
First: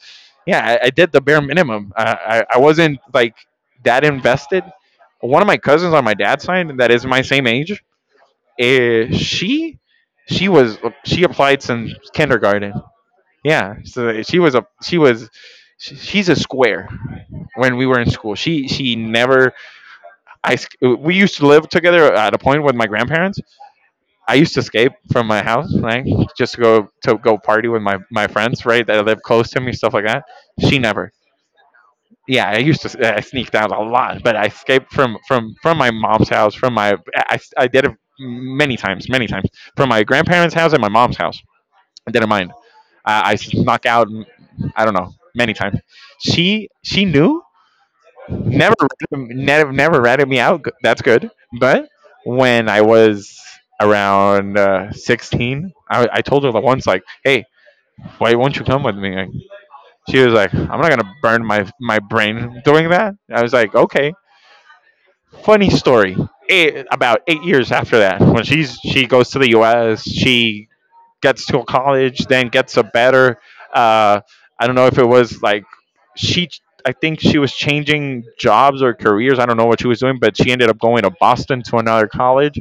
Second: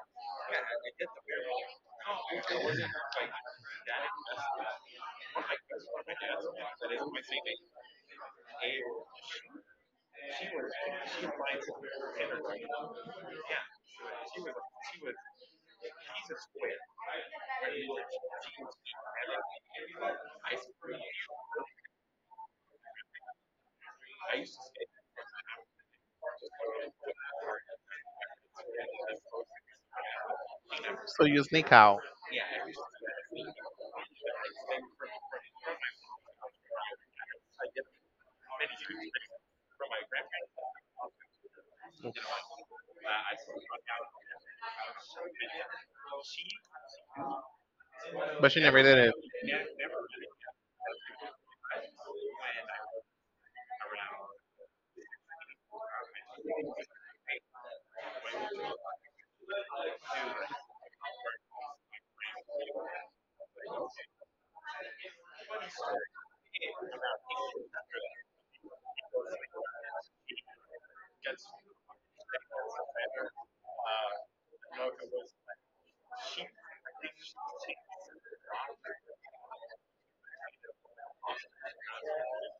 Yeah, I did the bare minimum. I wasn't like that invested. One of my cousins on my dad's side that is my same age, eh, she she was she applied since kindergarten. Yeah, so she was a she was she's a square when we were in school. She never. We used to live together at a point with my grandparents. I used to escape from my house, right? Just to go party with my friends, right? That live close to me, stuff like that. She never.
So you sneak out.
Yeah, I used to I sneaked out a lot, but I escaped from my mom's house, from my... I did it many times, many times, from my grandparents' house, and my mom's house
Okay.
didn't mind. I snuck out. I don't know many times. She knew.
But she
Never
never did it.
ratted- never never ratted me out. That's good. But when I was around 16, I told her like once, like, hey, why won't you come with me? Like, she was like, I'm not gonna burn my brain doing that. I was like, okay. Funny story. About 8 years after that, when she goes to the U.S., she gets to college, then gets a better... Uh, I don't know if it was like, she... I think she was changing jobs or careers. I don't know what she was doing, but she ended up going to Boston to another college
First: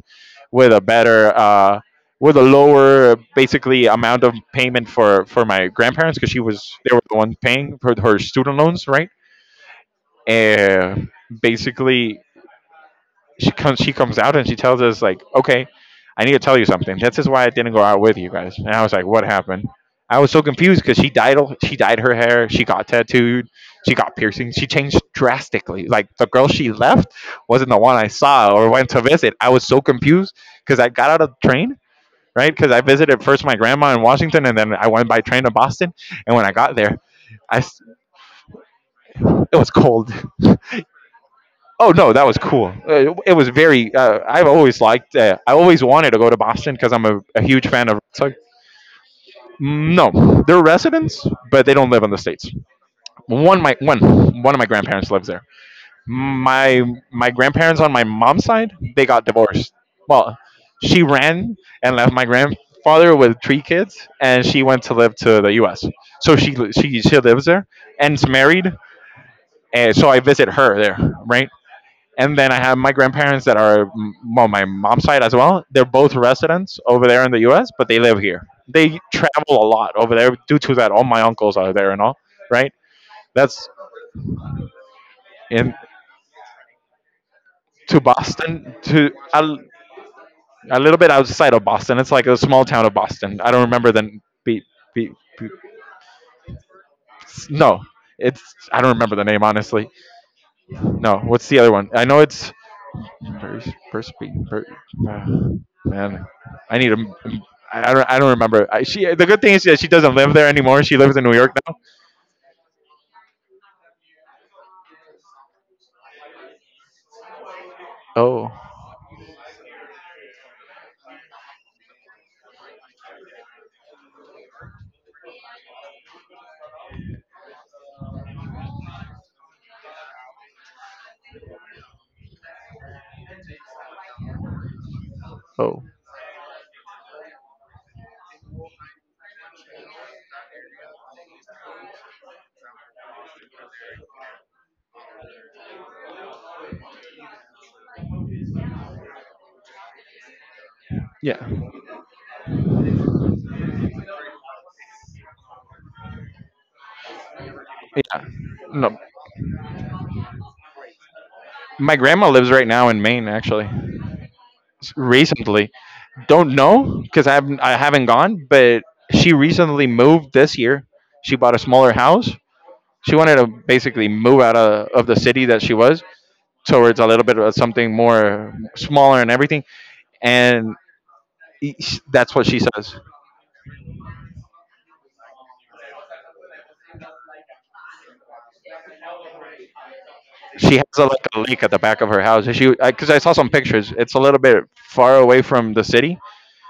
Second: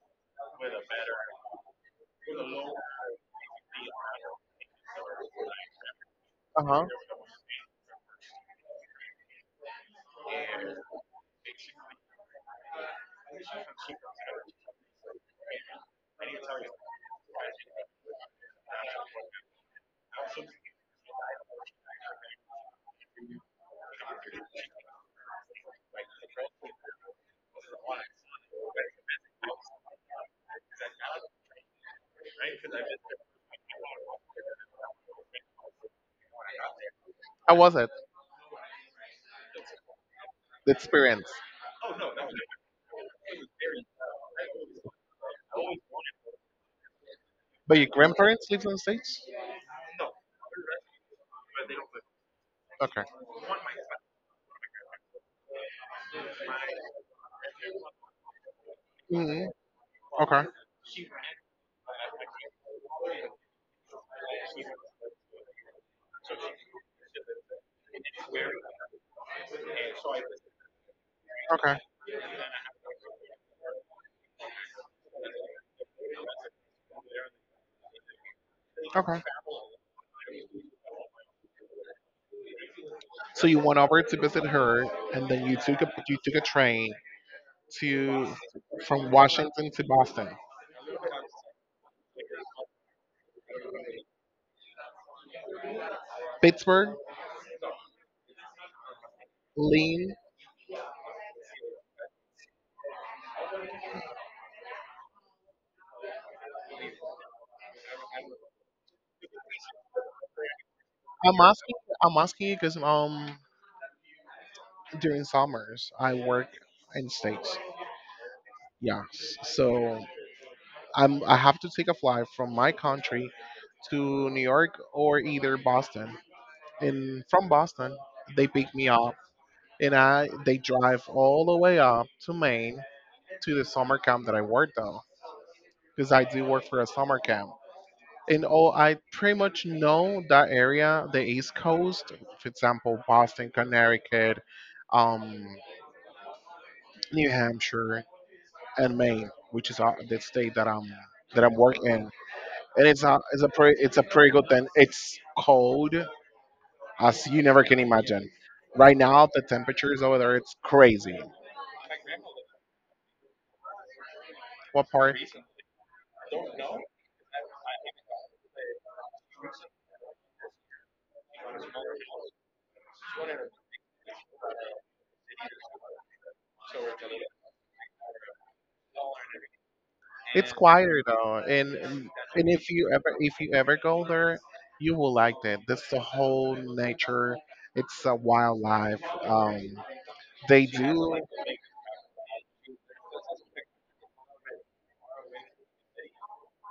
with a better, with a lower, basically, amount of payment for my grandparents, because she was
Uh huh.
they were the ones paying for her student loans, right? And basically, she comes out and she tells us, like, okay, I need to tell you something, this is why I didn't go out with you guys. And I was like, what happened? I was so confused because she dyed her hair, she got tattooed, she got piercings, she changed drastically. Like, the girl she left wasn't the one I saw or went to visit. I was so confused, because I got out of the train, right? Because I visited first my grandma in Washington, and then I went by train to Boston. And when I got there,
How
i
was
s-
it?
it was cold.
The experience.
Oh no, that was cool. It was very. I've always liked. I always wanted to go to Boston because I'm a huge
But your
fan of. So...
grandparents lives in the States?
no, they're residents, but they don't live in the states.
Okay.
One my one one of my grandparents lives there. My my grandparents on my mom's side, they got
Hmm.
divorced. Well,
Okay.
she ran and left my grandfather with three kids, and she went to live to the U.S. So she lives there and's married, and so I visit her there, right?
Okay.
And then I have my grandparents that are on my mom's side as well. They're both residents over there in the U.S., but they live here. They
Okay.
travel a lot over there due to that. All my uncles are there and all, right?
So you
That's
went over to visit her, and then you
in
took a train
to
to
Boston
from
to
Washington to Boston,
a little bit outside of Boston. It's like a small town of Boston. I don't remember the be, be, be,
Pittsburgh,
no. It's I don't remember the name, honestly.
Lean.
No, what's the other one? I know it's Pers- perspe- per- uh, man, I need ai do not, I don't. I don't remember. I, she... The good thing is that she doesn't live there anymore. She lives in New
I'm
York
asking
now.
I'm asking you because during summers I work in states.
Oh.
Yeah. So I have to take a flight from my country to New York or either Boston. And from Boston, they pick me up and I they drive all the way up to Maine to the summer camp that I work though,
Oh.
because I do work for a summer camp. And oh, I pretty much know that area, the East Coast, for example, Boston, Connecticut, um, New Hampshire, and Maine, which is the state that I'm
Yeah.
that I'm working in. And it's a pretty good thing. It's cold as you never can
Yeah.
imagine. Right
No.
now, the temperatures over there it's crazy.
My grandma lives right now in Maine, actually.
What part?
Recently, don't know because I haven't. I haven't gone, but she recently moved this year. She bought a smaller house. She wanted to basically move out of the city that she was, towards a little bit of something more smaller and everything.
It's
And
quieter though,
that's what
and
she says.
if you ever go there, you will like that. This the whole nature. It's a wildlife. They
She has
do.
like a lake at the back of her house. And she, because I saw some pictures, it's a little bit far away from the city,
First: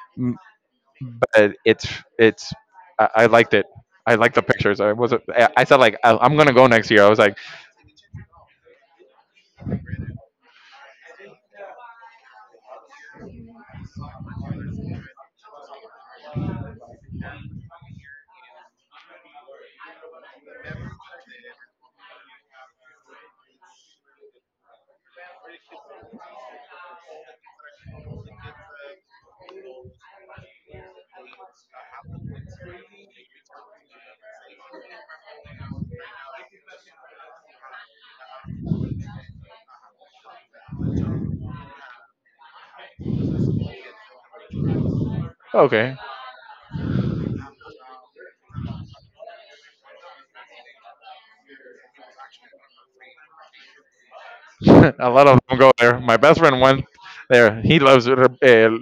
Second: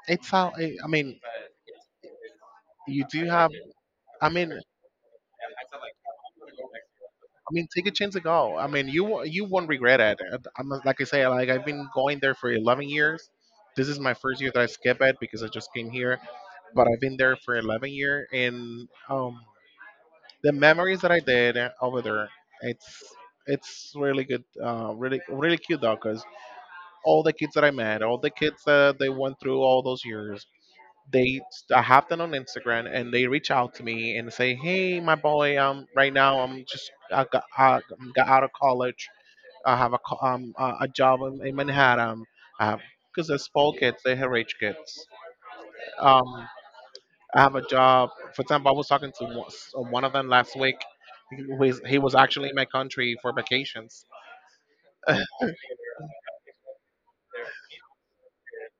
It's
m-
how I mean.
but it's...
You do
I
have.
liked it. I
I
liked the
mean,
pictures. I said, like, I'm gonna go next year. I was like,
take a chance to go. I mean, you won't regret it. And I'm like I say, like I've been going there for 11 years. This is my first year that I skip it because I just came here, but I've been there for 11 years, and the memories that I did over there, it's it's really good, really really cute though, because all the kids that I met, all the kids that they went through all those years, they I have them on Instagram and they reach out to me and say, "Hey, my boy, right now I got out of college. I have a co- a job in Manhattan. I have because there's poor kids, they're rich kids.
okay.
Um, I have a job. For example, I was talking to one of them last week. He was actually in my country for vacations."
A lot of them go there. My best friend went there. He loves it.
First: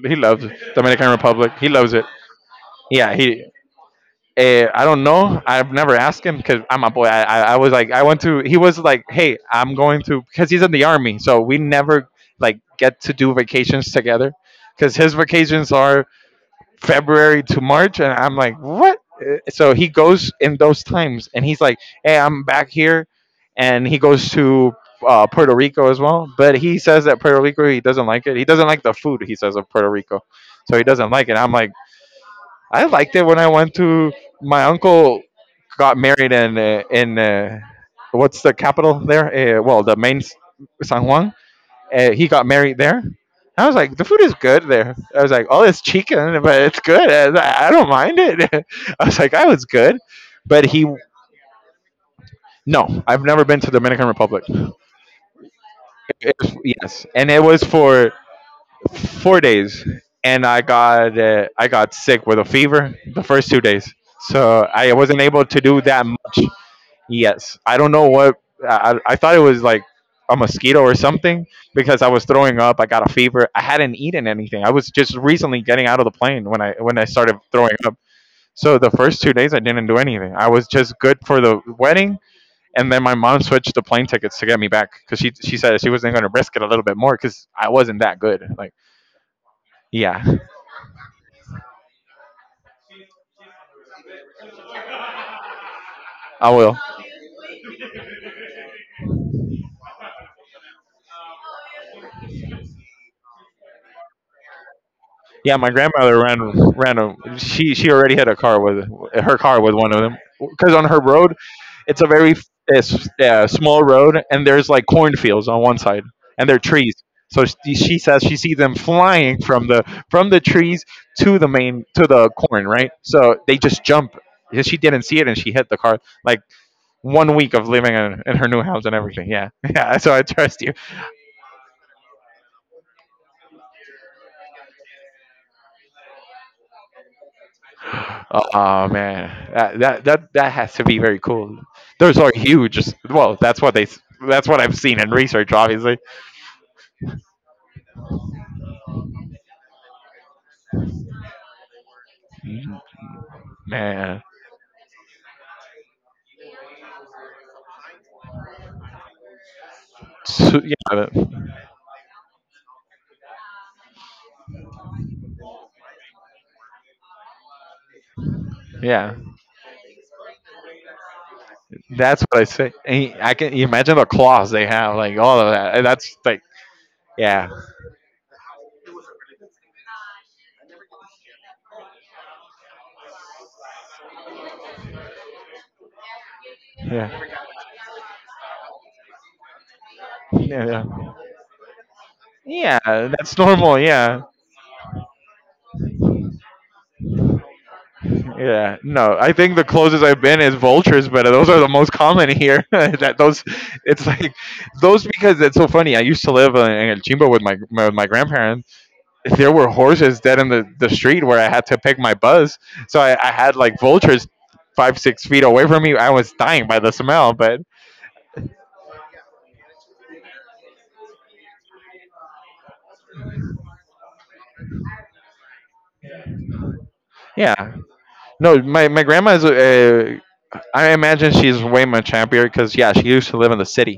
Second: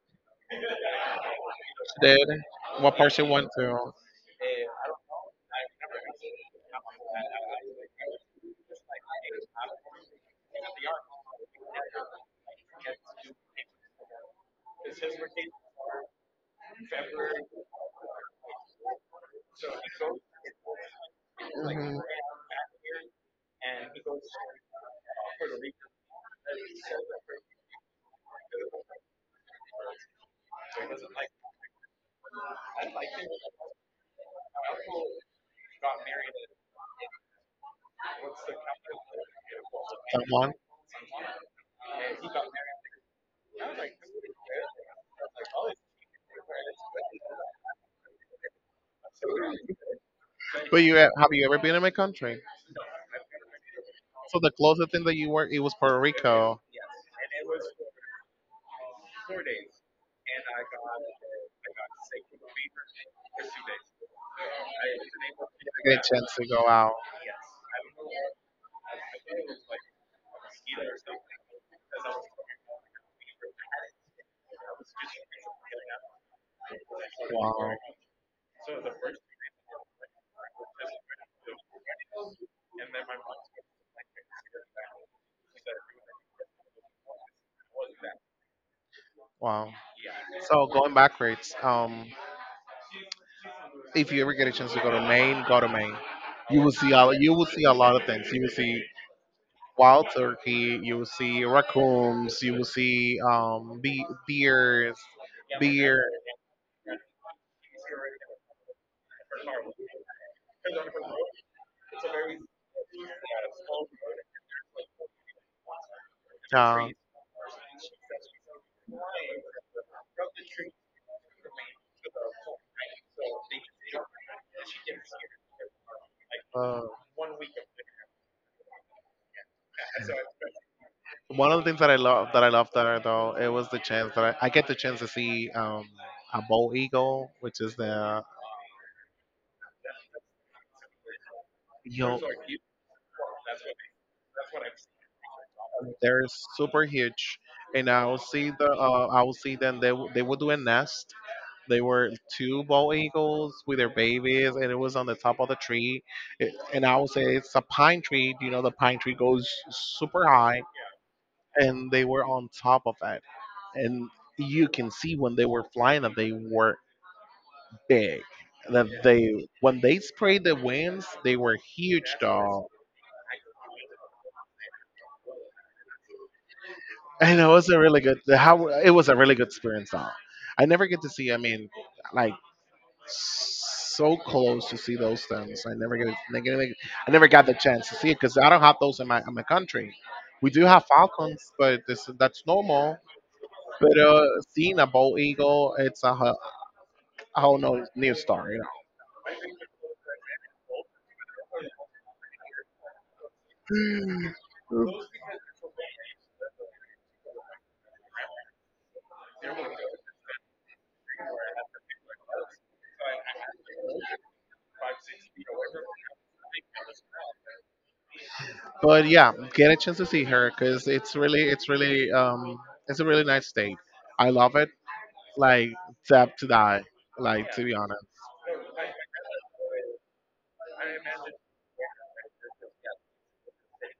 He loves Dominican Republic. He loves it.
Did what part
Yeah,
she went to?
I don't know. I've never asked him because I'm a boy. I was like, I went to... He was like, hey, I'm going to, because he's in the army, so we never like get to do vacations together, because his vacations are February to March, and I'm like, what? So he goes in those times, and he's like,
Mhm,
hey, I'm back here, and he goes to... Puerto Rico as well, but he says that Puerto Rico, he doesn't like it. He doesn't like the food. He says of Puerto Rico, so he doesn't like it. I'm like, I liked it when I went to... my uncle got married in what's the capital there? Well, the
that one.
San Juan. He got married there. I was like, the food is good there. I was like, oh, it's chicken, but it's good. Was like, I don't mind it. I was like, oh, was good. But
But
he,
you have you ever been in my country?
no, I've never been to Dominican
So
Republic.
the closest thing that you were, it was Puerto Rico.
Yes, and it was for 4 days, and I got sick with a fever the first 2 days, so I wasn't able to do
I get
that
a chance
much.
to go out.
Yes, I don't know what, I thought it was like a mosquito or something because I was throwing up. I got a fever. I hadn't eaten anything. I was just recently getting out of the plane when I started
Wow.
throwing up. So the first 2 days I didn't do anything. I was just good for the wedding. And then my mom switched the plane tickets to get me back, because she said she wasn't going to risk it a little bit more because I wasn't that good. Like,
Wow.
yeah.
So going backwards, if you ever get a chance to go to Maine, go to Maine.
I will.
You will see a lot of things. You will see wild turkey. You will see raccoons. You will see bears,
Yeah, my
beer.
grandmother ran she already hit a car with her car with one of them, because on her road, it's a very small road, and there's like cornfields on one side and there are
Uh,
trees. So she says she sees them flying from the trees to the main to the corn, right? So they just jump. Yeah, she didn't see it and she hit the car. Like,
uh,
one week of living in her new house and everything. Yeah, yeah. So I trust you.
One of the things that I love there though it was the chance that I get the chance to see a bald eagle, which is the.
Oh man, that has to be very cool. Those
You
are huge. Well, that's what they... That's what I've seen in research, obviously.
They're super huge, and I will see them. They would do a nest. They were two
Mhm.
bald eagles with their
Man,
babies, and it was on the top of the tree. And I would say it's a pine tree. You know, the pine tree goes super high,
Yeah,
and they were on top of it. And you can see when they were flying that they were big. That
yeah.
they When they sprayed the winds, they were huge,
That's what I
dog.
say. And I, can you imagine the claws they have, like all of that? And that's like,
I
yeah,
know it was a really good. How it was a really good experience. Though I never get to see. I mean, like so close to see those things. I never get.
yeah,
I never got the chance to see it because I don't have those in my country. We do
yeah,
have
yeah.
falcons, but this that's
Yeah,
normal.
that's normal.
But
Yeah,
seeing a bald eagle, it's a whole no new story. You know?
yeah, no, I think the closest I've been is vultures, but those are the most common here. That those, it's like those because it's so funny. I used to live in El Chimbo with with my grandparents. There were horses dead in the street where I had to pick my buzz. So I had like vultures 5-6 feet away from me. I was dying by the smell, but
But yeah, get a chance to see her because it's really, it's a really nice state. I love it. Like, tap to die. Like to be
yeah,
honest.
no, my grandma's... I imagine she's way much happier because, yeah, she used to live in the city,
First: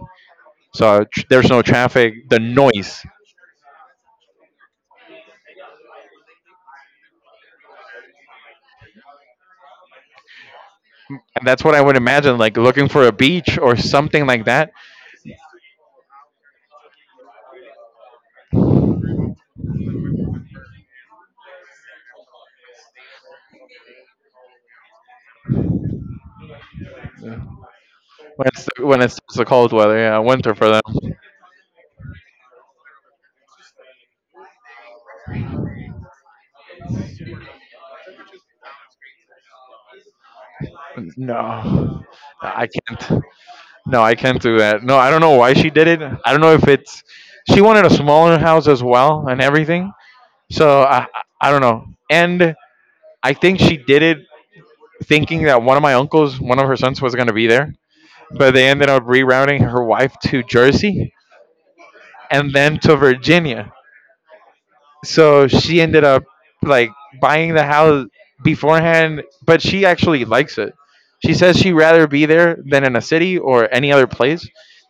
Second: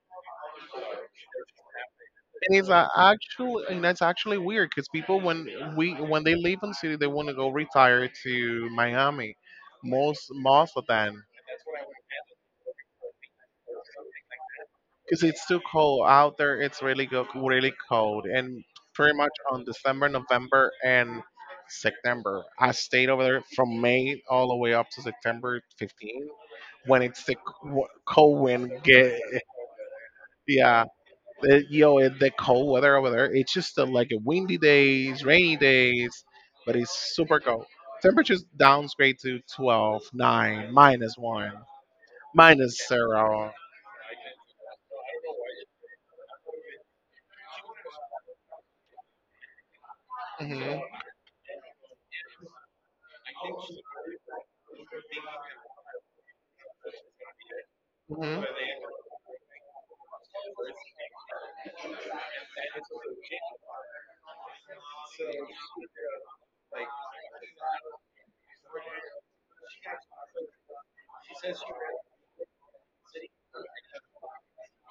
so there's no traffic. The
And it's
noise...
actually, and that's actually weird because people when they leave in city, they want to go retire to Miami. Most of them,
And that's what I would imagine, like looking for a beach or something like that.
because it's too cold out there. It's really really cold, and pretty much on December, November, and September. I stayed over there from May all the way up to September 15, when it's cold
When it's
wind
when
get
it's the cold weather, yeah, winter for them.
yeah. You know, in the cold weather over there, it's just like a windy days, rainy days, but it's super cold. Temperatures downgrade to 12, 9,
No,
minus 1,
I
minus
can't.
0.
No, I can't do that. No, I don't know why she did it. I don't know if it's, she wanted a smaller house as well and everything.
Mhm,
So I don't know. And I think she did it thinking that one of my uncles, one of her sons, was gonna be there.
mhm.
But they ended up rerouting her wife to Jersey and then to Virginia. So she ended up, like, buying the house beforehand, but she actually likes it. She says she'd rather be there than in a city or any other place,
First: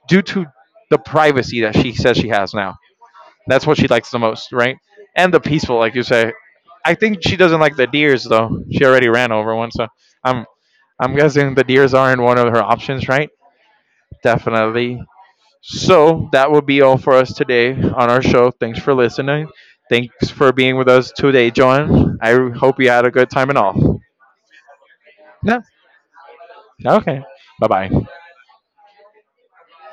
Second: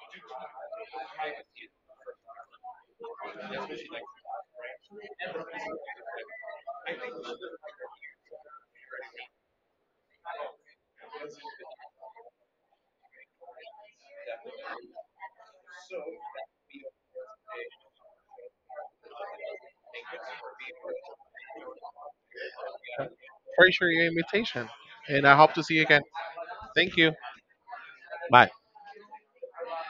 due to the privacy that she says she has now. That's what she likes the most, right? And the peaceful, like you say. I think she doesn't like the deers though. She already ran over one. So i'm I'm guessing the deers aren't one of her options, right? Definitely. So that will be all for us today on our show. Thanks for listening. Thanks for being with us today, John. I hope you had a good time and
Appreciate
all.
your invitation, and I hope
Yeah.
to see you again. Thank you.
Okay. Bye bye.
Bye.